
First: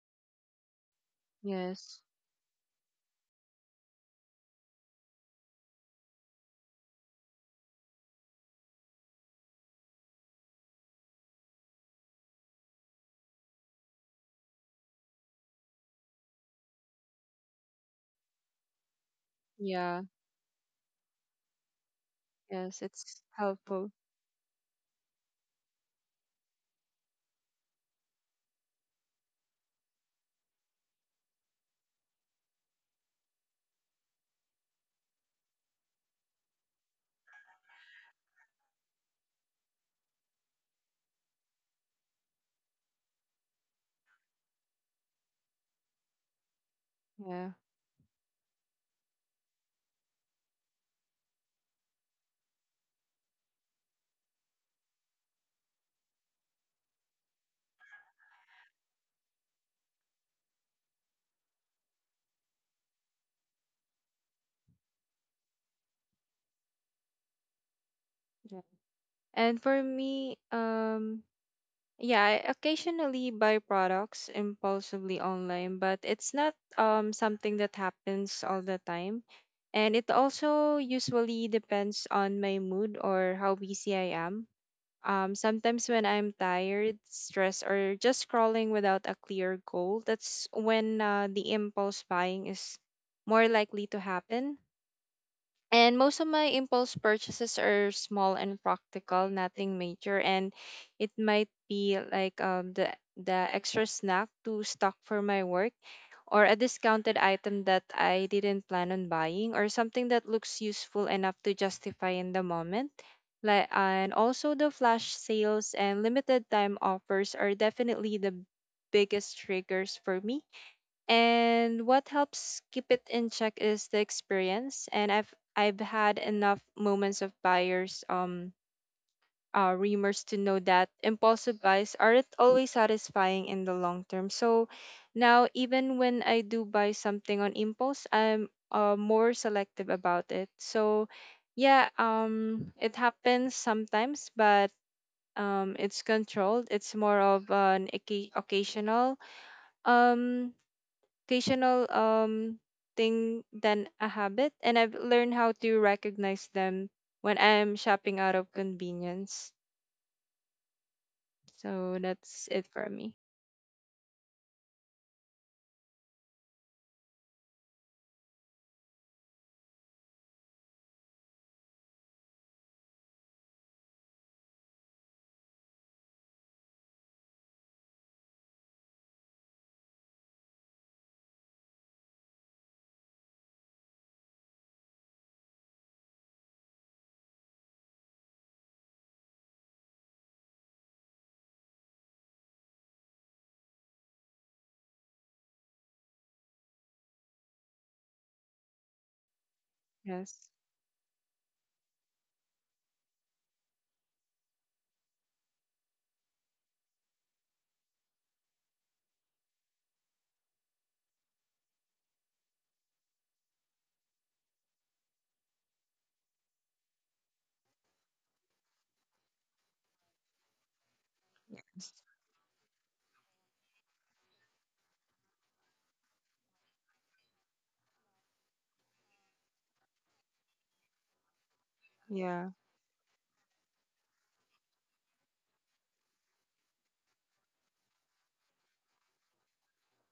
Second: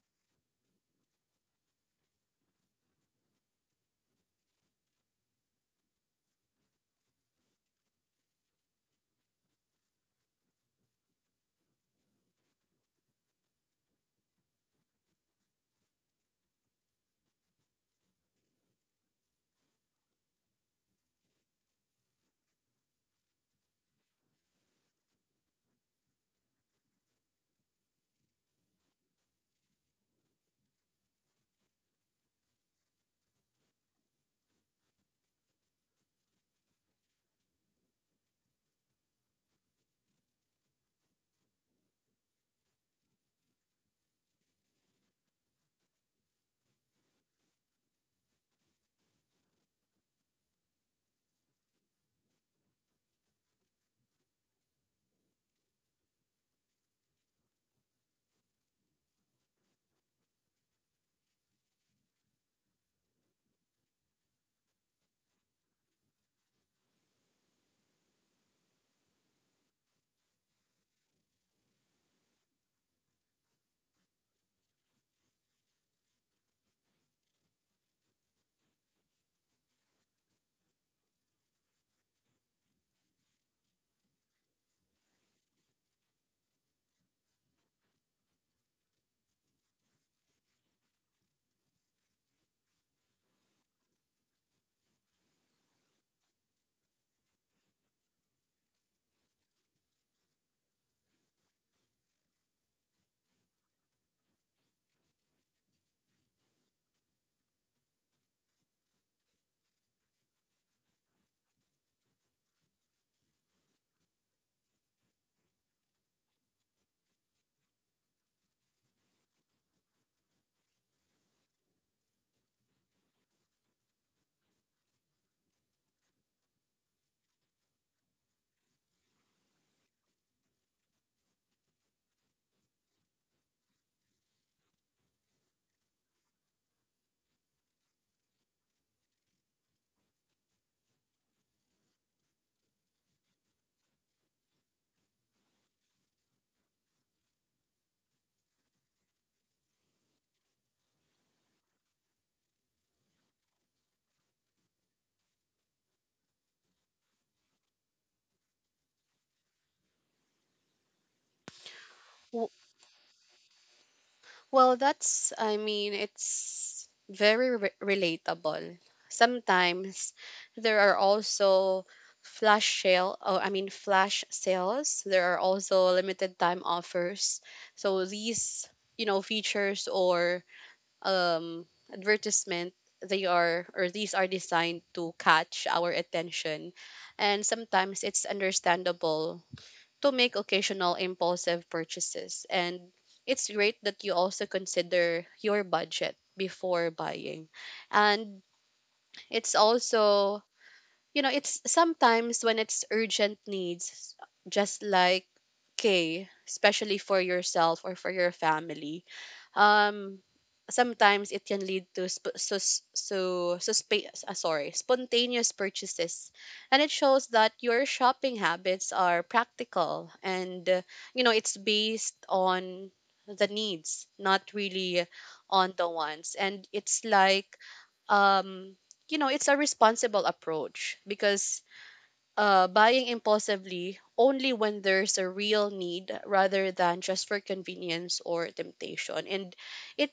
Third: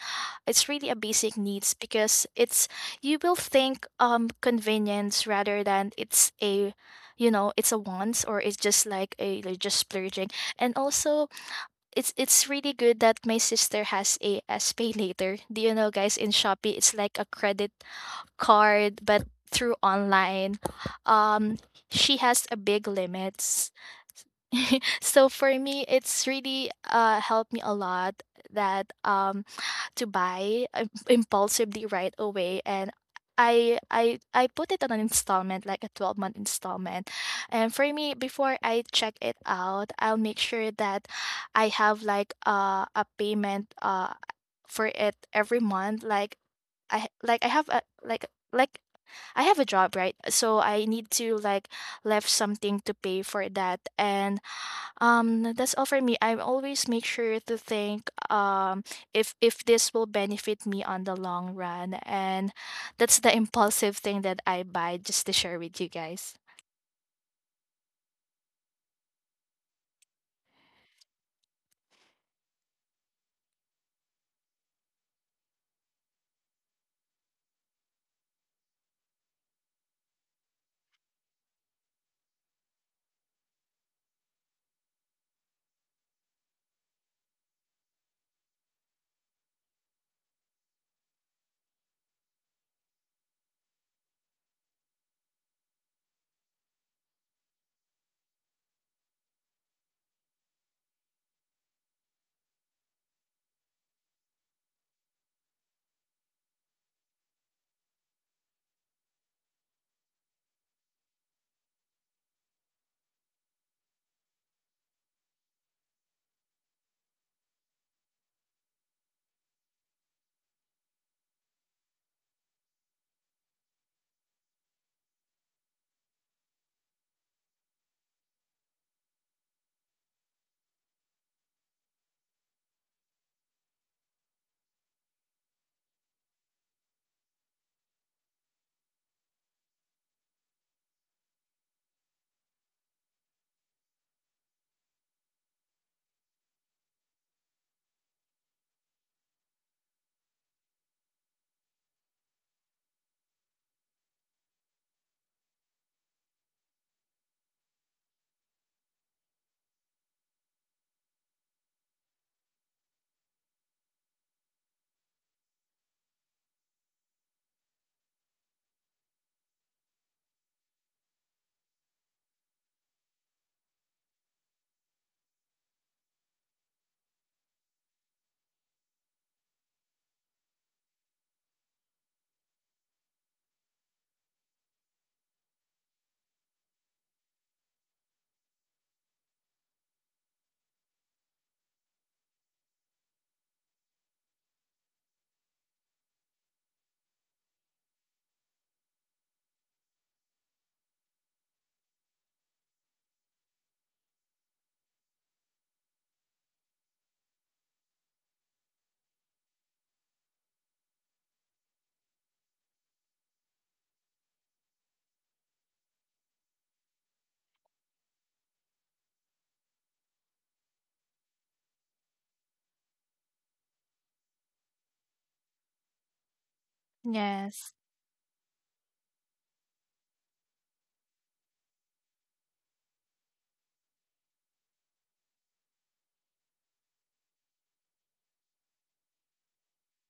B: It's really a basic needs
C: Yes.
B: because it's, you will think convenience rather than it's a, you know, it's a wants, or it's just like a like just splurging. And also, it's really good that my sister has a s pay later, do you know guys in Shopee, it's like a credit card but through
C: Yeah.
B: online. um she has a
C: Yes,
B: big
C: it's
B: limits
C: helpful.
B: (laughs) so for me, it's really helped me a lot that, to impulsively right away. And I put it on an installment like a 12-month installment. And for me before I check it out, I'll make sure that I have like a payment for it every month, like I
C: Yeah.
B: have a like I have a job, right? So I need to like left something to pay for that. And that's all for me. I always make sure to think if this will benefit me on the long run, and that's the impulsive thing that I buy just to share with you guys.
C: Yeah. And for me, yeah, I occasionally buy products impulsively online, but it's not something that happens all the time. And it also usually depends on my mood or how busy I am. Sometimes when I'm tired, stressed, or just scrolling without a clear goal, that's when the impulse buying is more likely to happen. And most of my impulse purchases are small and practical, nothing major. And it might be like, the extra snack to stock for my work, or a discounted item that I didn't plan on buying, or something that looks useful enough to justify in the moment. Like, and also the flash sales and limited time offers are definitely the biggest triggers for me. And what helps keep it in check is the experience. And I've had enough moments of buyers rumors to know that impulsive buys aren't always satisfying in the long term. So now, even when I do buy something on impulse, I'm more selective about it. So yeah, um, it happens sometimes, but um, it's controlled. It's more of an um occasional thing than a habit, and I've learned how to recognize them when I'm shopping out of convenience. So that's
A: W-
C: it for me.
A: Well, that's, I mean, it's very relatable. Sometimes there are also flash sale, oh, I mean, flash sales. There are also limited time offers. So these, you know, features or um, advertisement, they are, or these are designed to catch our attention, and sometimes it's understandable to make occasional impulsive purchases. And it's great that you also consider your budget before buying, and it's also
C: Yes.
A: it's sometimes when it's urgent needs, just like okay, especially for yourself or for your family um sometimes it can lead to sp- sus- so suspe- sorry spontaneous purchases. And it shows that your shopping habits are practical and it's based on the needs, not really on the wants. And it's like
B: Yes.
A: um it's a responsible approach because
C: Yeah.
A: buying impulsively only when there's a real need rather than just for convenience or temptation. And it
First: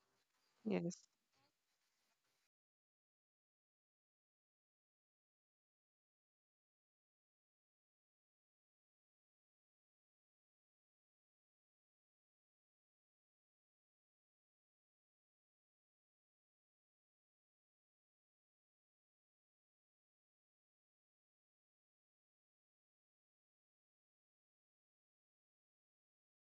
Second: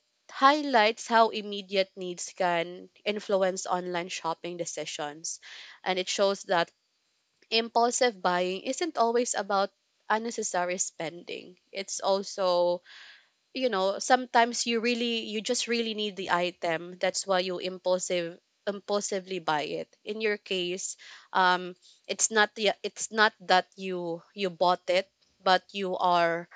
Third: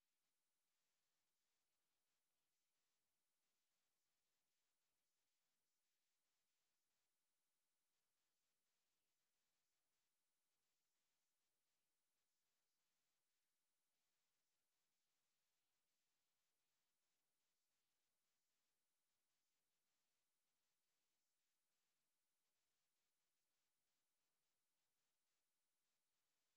C: Yes.
A: highlights how immediate needs can influence online shopping decisions. And it shows that impulsive buying isn't always about unnecessary spending. It's also, sometimes you really, you just really need the item, that's why you impulsively buy it. In your case, um it's not the it's not that you bought it, but you are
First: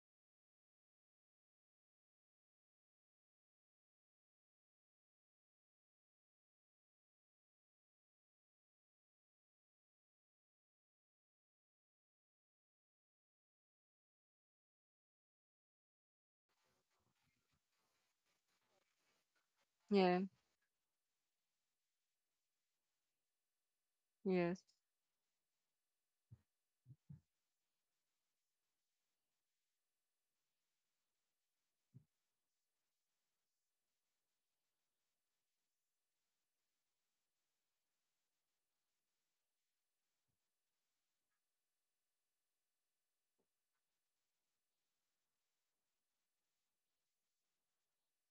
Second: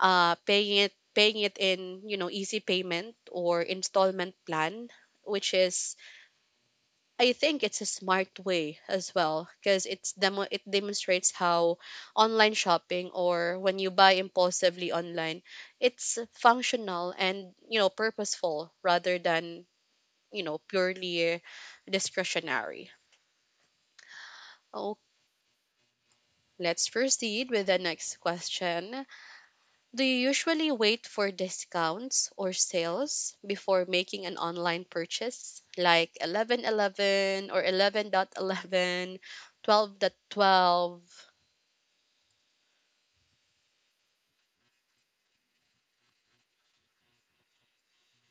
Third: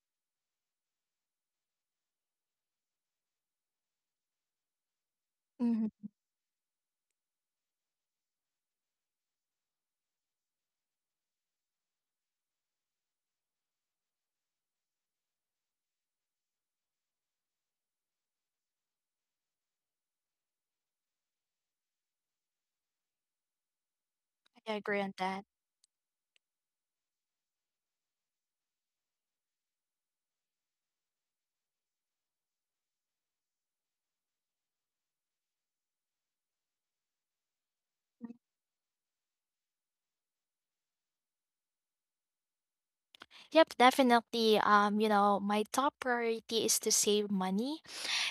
A: paying it in, easy payment or installment plan, which
B: Hmm.
A: is, I think, it's a smart way as well, because it's it demonstrates how online shopping, or when you buy impulsively online, it's functional and, purposeful rather than,
C: Yeah.
A: purely discretionary.
C: Yes.
B: I
A: Oh,
B: agree on that.
A: let's proceed with the next question. Do you usually wait for discounts or sales before making an online purchase like 1111 or 11.11, 12.12?
B: Yep, definitely. You know, my top priority is to save money,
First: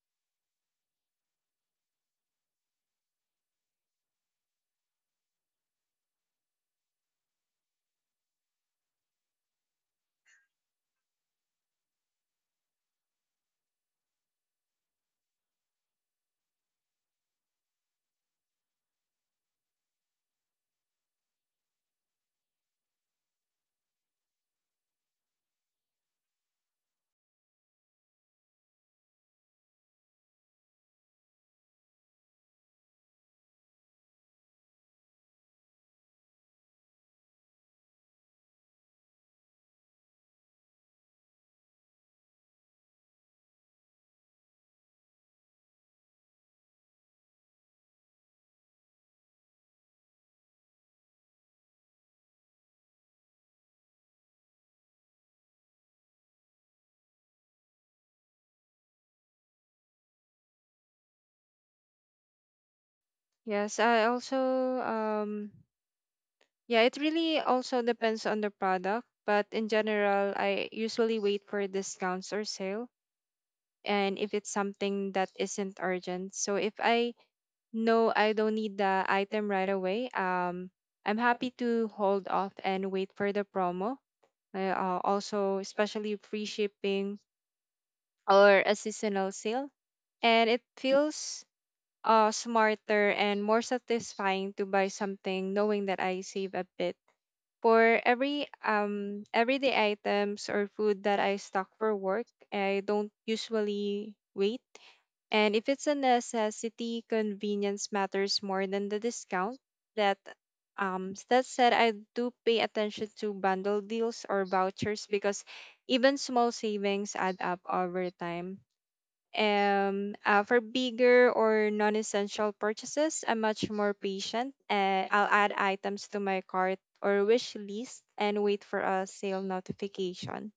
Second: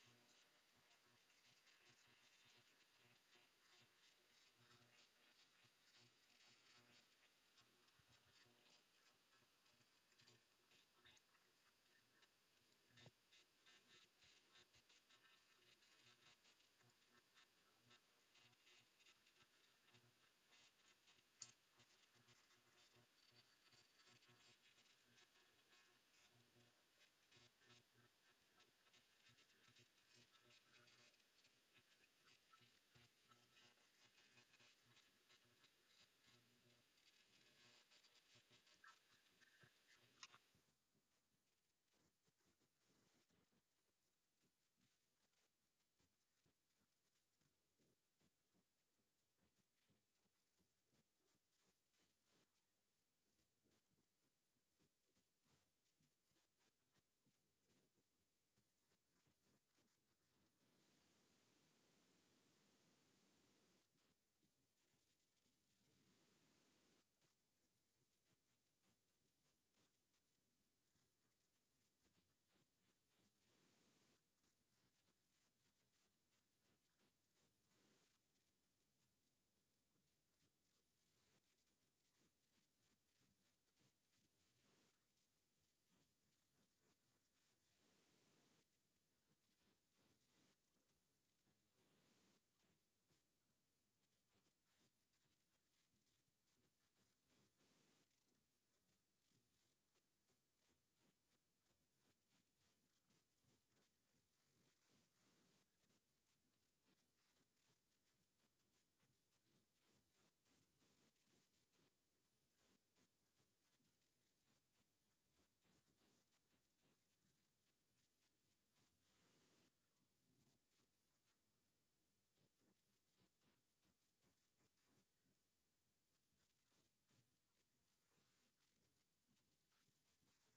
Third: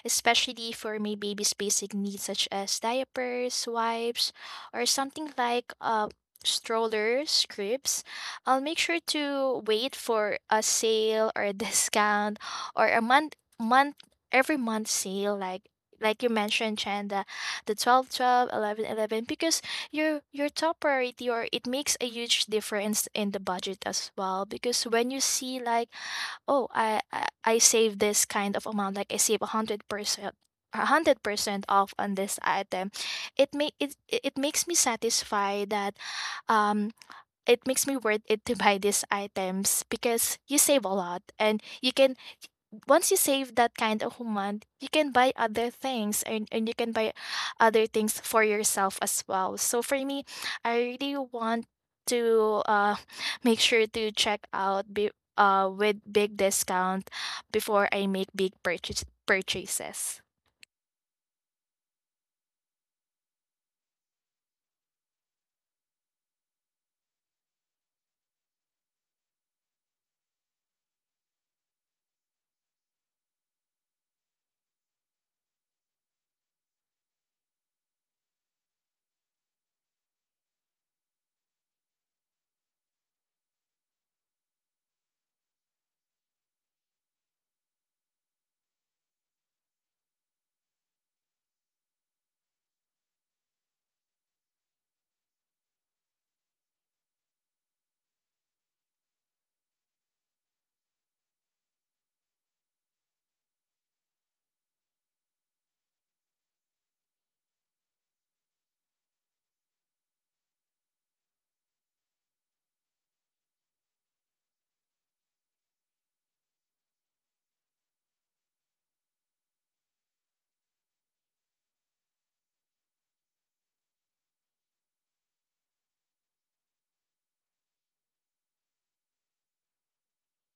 B: especially for my baby's basic needs such as diapers, wipes, or something like strollers, cribs. I'll make sure to wait for a sale or a (laughs) discount, or a month month every month sale, like you mentioned Chen, the 12 12, 11 11, because your top priority, or it makes a huge difference in the budget as well. Because when you see like, oh I save this kind of amount, like I save 100%, a 100% off on this item, it make, it makes me satisfied that, um it makes me worth it to buy these items because you save a lot. And you can, once you save that kind of amount, you can buy other things, and you can buy other things for yourself as well. So for me, I really want to (laughs) make sure to check out with big discount before I make purchases.
C: Yes. I also, um yeah, it really also depends on the product, but in general, I usually wait for discounts or sale. And if it's something that isn't urgent, so if I no, I don't need the item right away, um, I'm happy to hold off and wait for the promo. Also, especially free shipping or a seasonal sale. And it feels smarter and more satisfying to buy something knowing that I save a bit. For every everyday items or food that I stock for work, I don't usually wait. And if it's a necessity, convenience matters more than the discount. That that said, I do pay attention to bundle deals or vouchers, because even small savings add up over time. For bigger or non-essential purchases, I'm much more patient. I'll add items to my cart or wish list and wait for a sale notification.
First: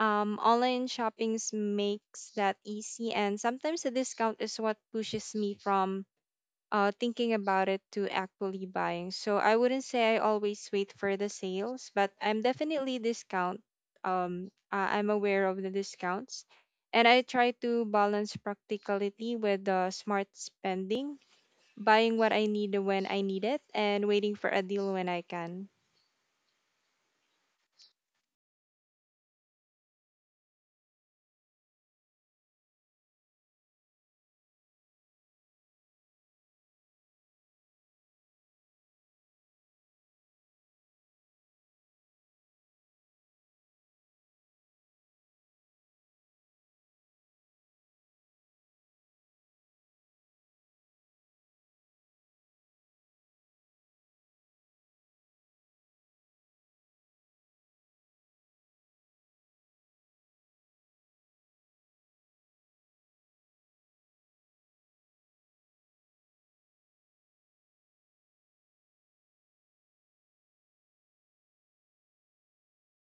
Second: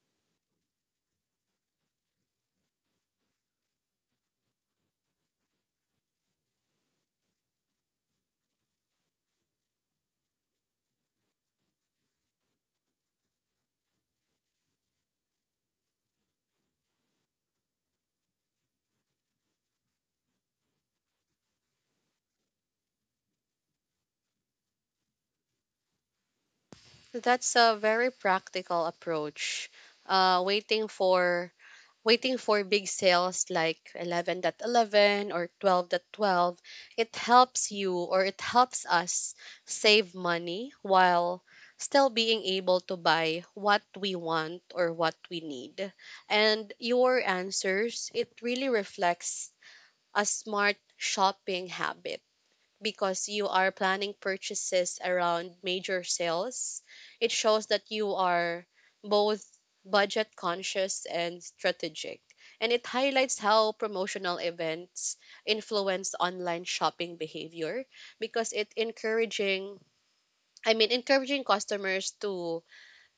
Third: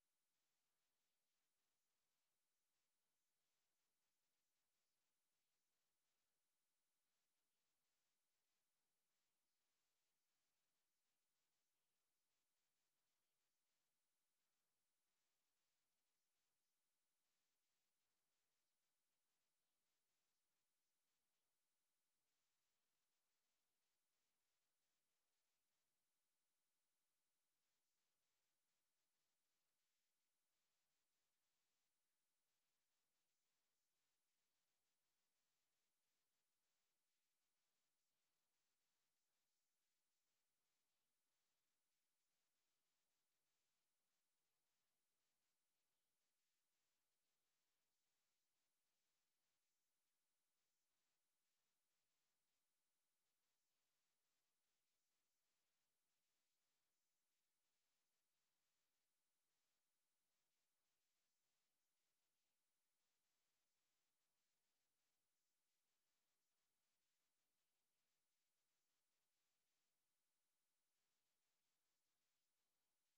C: Online shoppings makes that easy, and sometimes a discount is what pushes me from thinking about it to actually buying. So I wouldn't say I always wait for the sales, but I'm definitely discount. I'm aware of the discounts, and I try to balance practicality with the smart spending, buying what I need when I need it, and waiting for a deal when I can.
A: That's a very practical approach. Uh, waiting for waiting for big sales like 11.11 or 12.12, it helps you, or it helps us, save money while still being able to buy what we want or what we need. And your answers, it really reflects a smart shopping habit because you are planning purchases around major sales. It shows that you are both budget conscious and strategic. And it highlights how promotional events influence online shopping behavior because it encouraging I mean encouraging customers to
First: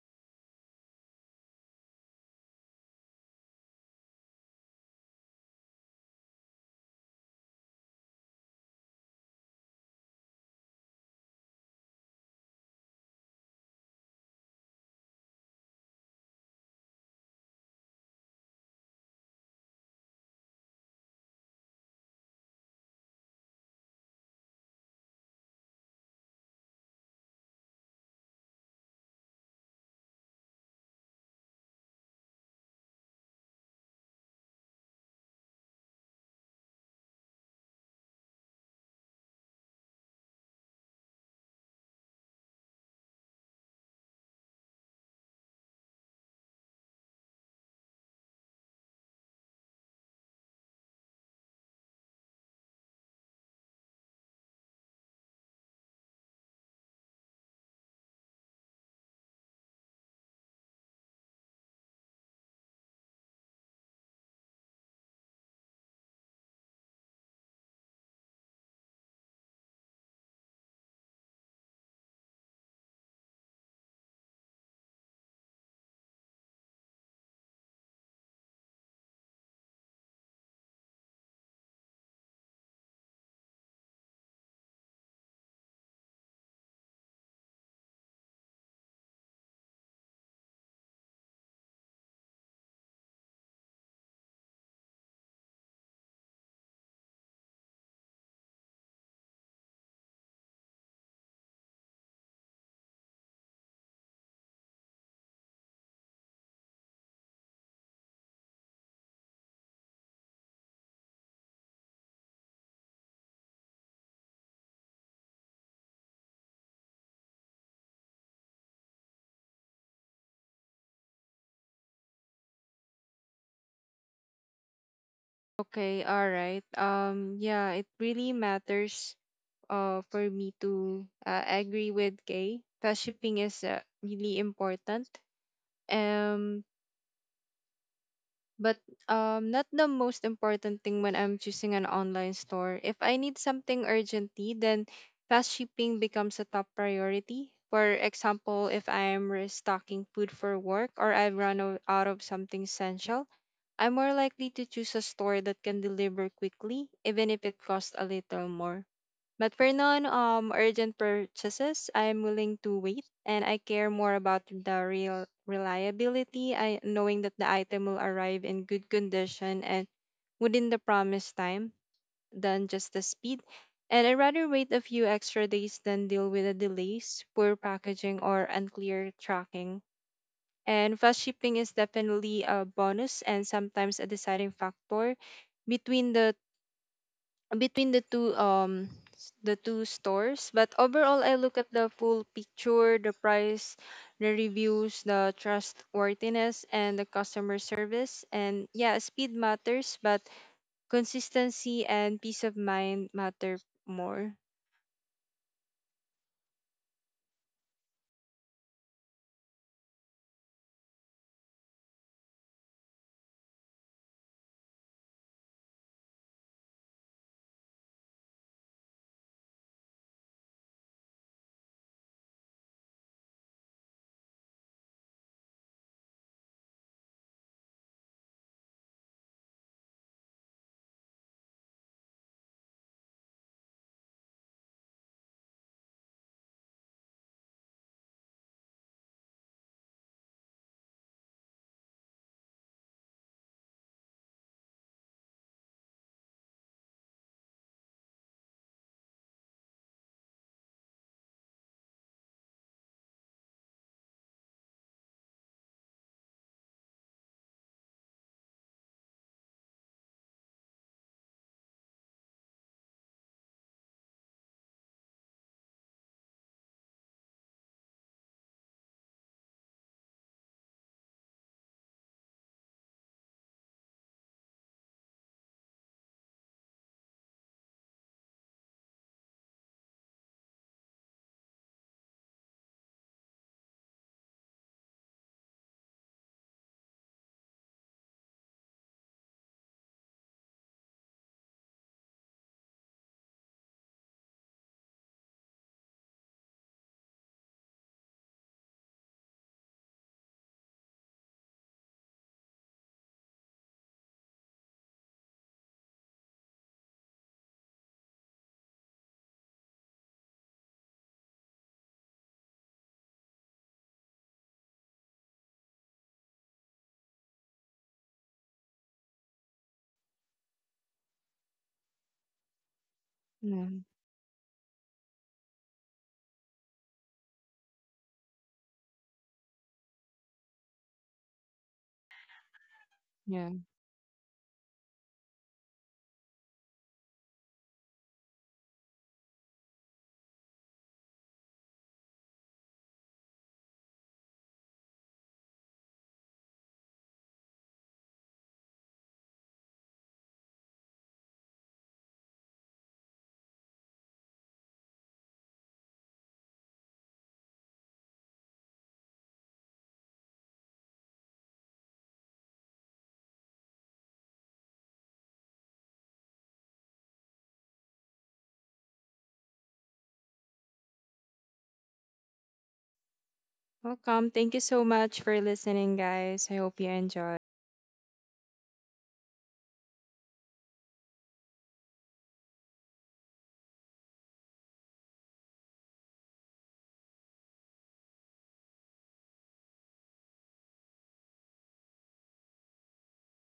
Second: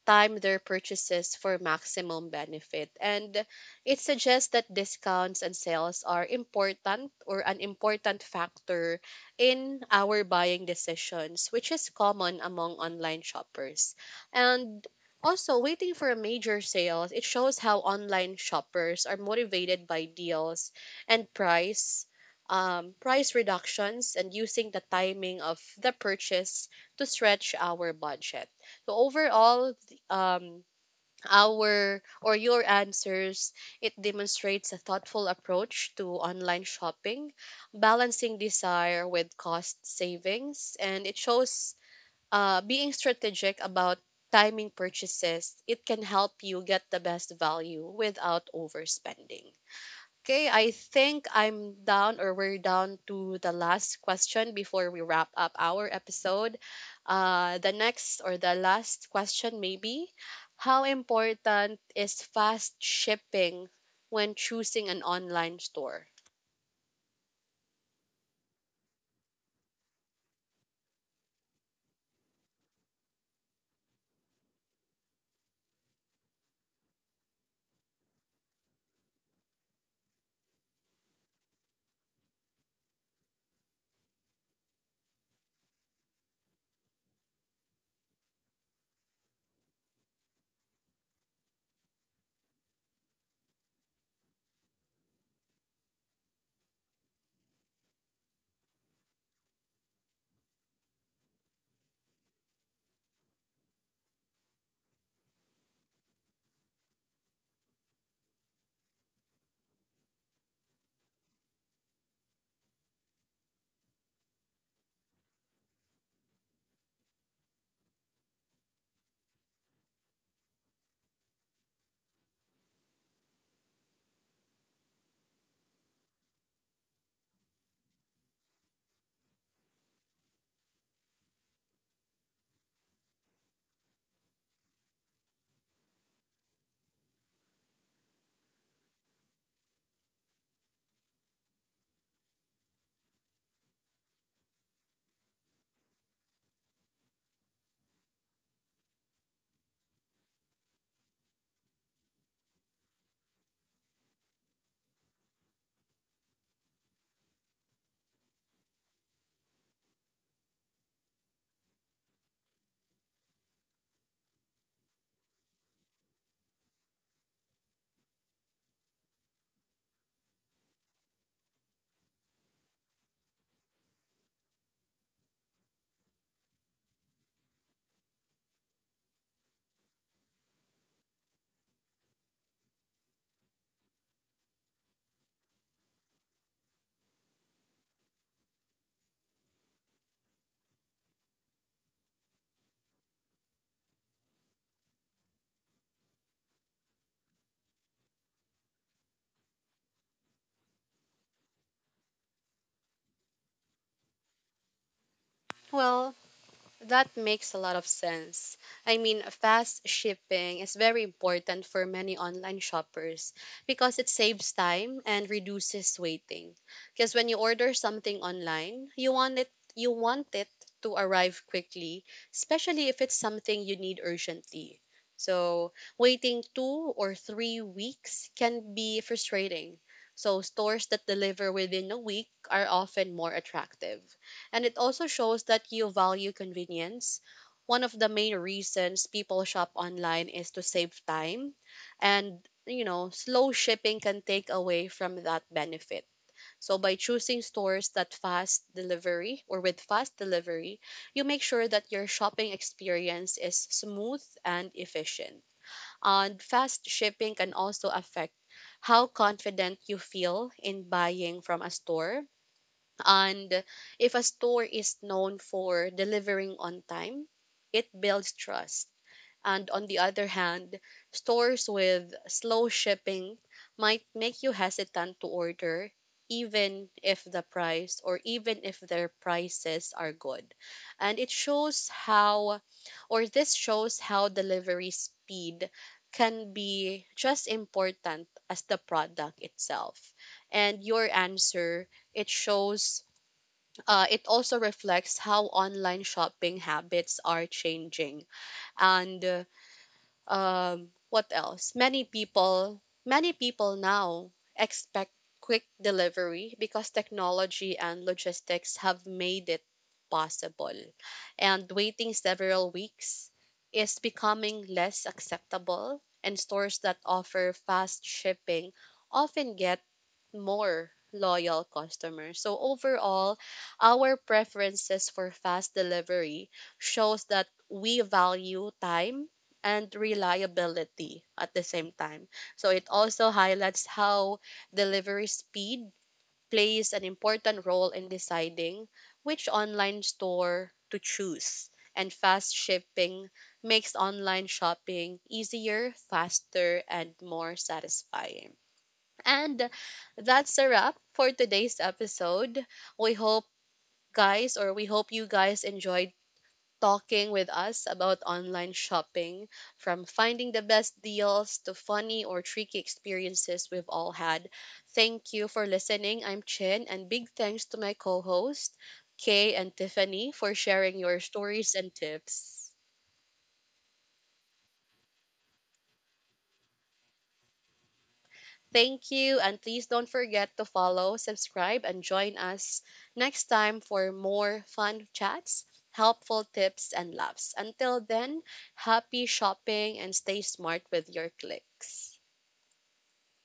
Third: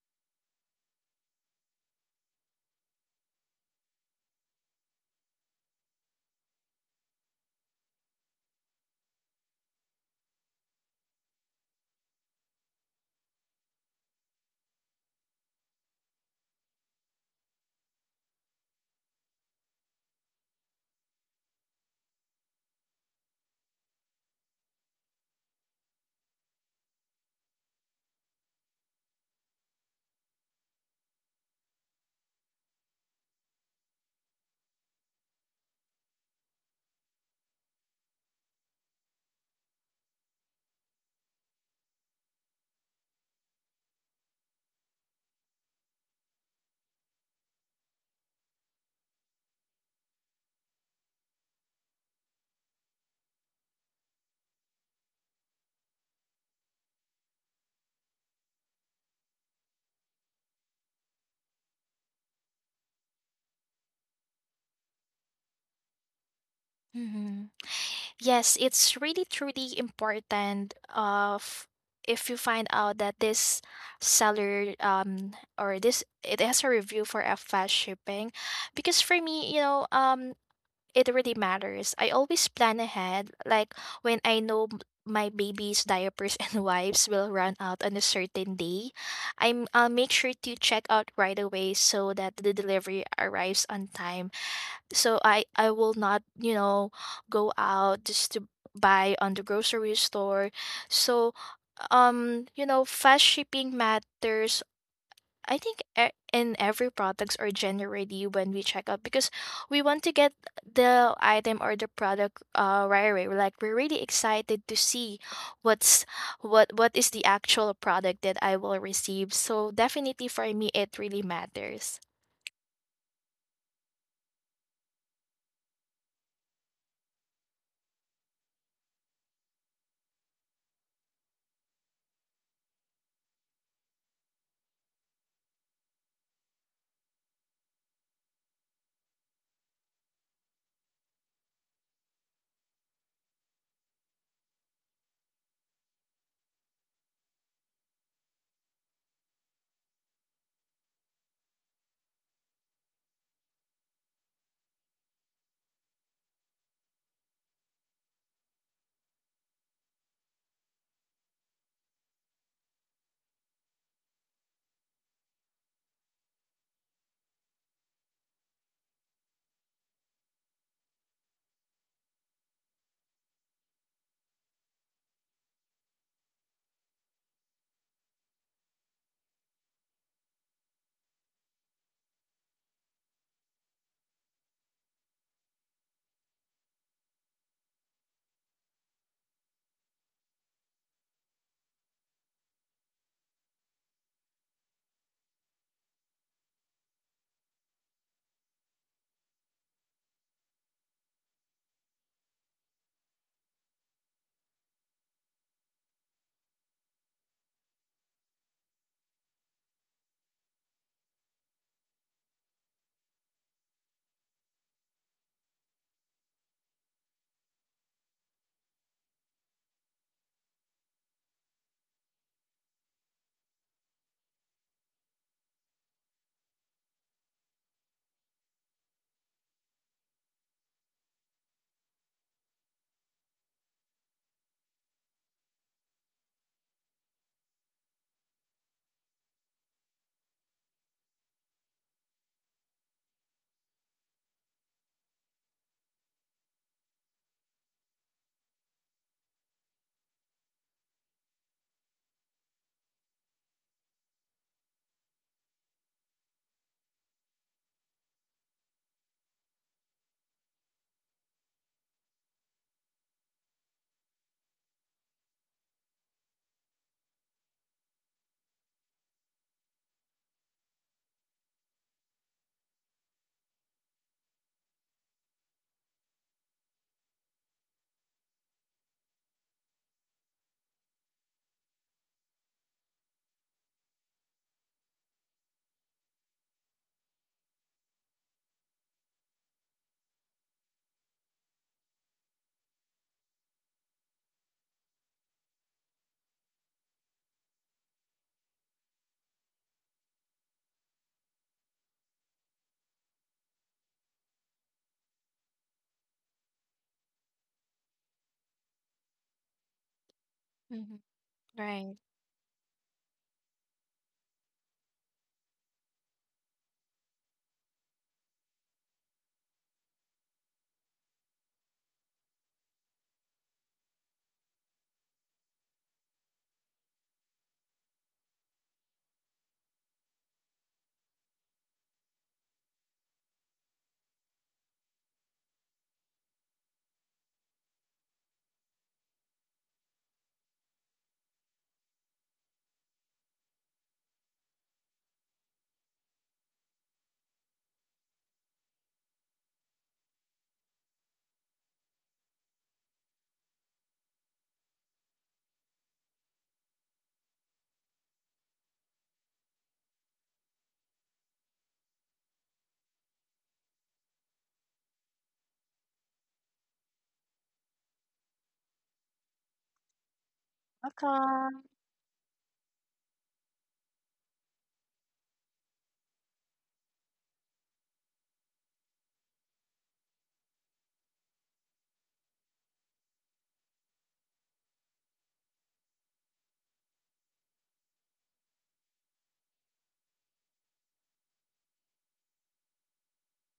A: time their purchases for maximum benefit. And it suggests that discounts and sales are important, or an important factor in our buying decisions, which is common among online shoppers. And also, waiting for major sales, it shows how online shoppers are motivated by deals and price, price reductions, and using the timing of the purchase to stretch our budget. So overall, um our or your answers, it demonstrates a thoughtful approach to online shopping, balancing desire with cost savings. And it shows being strategic about timing purchases, it can help you get the best value without overspending. Okay, I think I'm down, or we're down to the last question before we wrap up our episode. The next, or the last question, maybe. How important is fast shipping when choosing an online store?
B: Mm-hmm. Yes, it's really truly important of, if you find out that this seller or this, it has a review for F fast shipping. Because for me, you know, it really matters. I always plan ahead, like when I know my baby's diapers (laughs) and wipes will run out on a certain day, I'll make sure to check out right away so that the delivery arrives on time, so i will not, you know, go out just to buy on the grocery store. So you know, fast shipping matters, I think, in every products or generally when we check out. Because we want to get the item or the product right away. We're like, we're really excited to see what's, what is the actual product that I will receive. So definitely for me, it really matters.
C: Okay, all right. Yeah, it really matters, for me to agree with Kay. Fast shipping is really important. Um, but not the most important thing when I'm choosing an online store. If I need something urgently, then fast shipping becomes a top priority. For example, if I'm restocking food for work or I've run out of something essential, I'm more likely to choose a store that can deliver quickly, even if it costs a little more. But for non urgent purchases, I'm willing to wait, and I care more about the real reliability, I knowing that the item will arrive in good condition and within the promised time than just the speed. And I'd rather wait a few extra days than deal with the delays, poor packaging, or unclear tracking. And fast shipping is definitely a bonus, and sometimes a deciding factor between the two the two stores. But overall, I look at the full picture: the price, the reviews, the trustworthiness, and the customer service. And yeah, speed matters, but consistency and peace of mind matter more.
A: Well, that makes a lot of sense. I mean, fast shipping is very important for many online shoppers because it saves time and reduces waiting. Because when you order something online, you want it to arrive quickly, especially if it's something you need urgently. So, waiting 2 or 3 weeks can be frustrating. So, stores that deliver within a week are often more attractive. And it also shows that you value convenience. One of the main reasons people shop online is to save time. And, you know, slow shipping can take away from that benefit. So by choosing stores that fast delivery, or with fast delivery, you make sure that your shopping experience is smooth and efficient. And fast shipping can also affect how confident you feel in buying from a store. And if a store is known for delivering on time, it builds trust. And on the other hand, stores with slow shipping might make you hesitant to order, even if the price, or even if their prices are good. And it shows how, or this shows how delivery speed can be just important as the product itself. And your answer, it shows it also reflects how online shopping habits are changing. And what else many people now expect quick delivery because technology and logistics have made it possible.
B: Hmm.
A: And
B: Right.
A: waiting several weeks is becoming less acceptable, and stores that offer fast shipping often get more loyal customers. So overall,
C: Yeah.
A: our preferences for fast delivery shows that we value time and reliability at the same time. So it also
C: Yeah.
A: highlights how delivery speed plays an important role in deciding which online store to choose. And fast shipping makes online shopping easier, faster, and more satisfying. And that's a wrap for today's episode. We hope, guys, or we hope you guys enjoyed talking with us about online shopping, from finding the best deals to funny or tricky experiences we've all had. Thank you for listening. I'm Chin, and big thanks to my co host, Kay and Tiffany, for sharing your
B: Welcome.
A: stories and tips.
C: Welcome. Thank you so much for listening, guys. I hope you enjoy.
A: Thank you, and please don't forget to follow, subscribe, and join us next time for more fun chats, helpful tips, and laughs. Until then, happy shopping and stay smart with your clicks.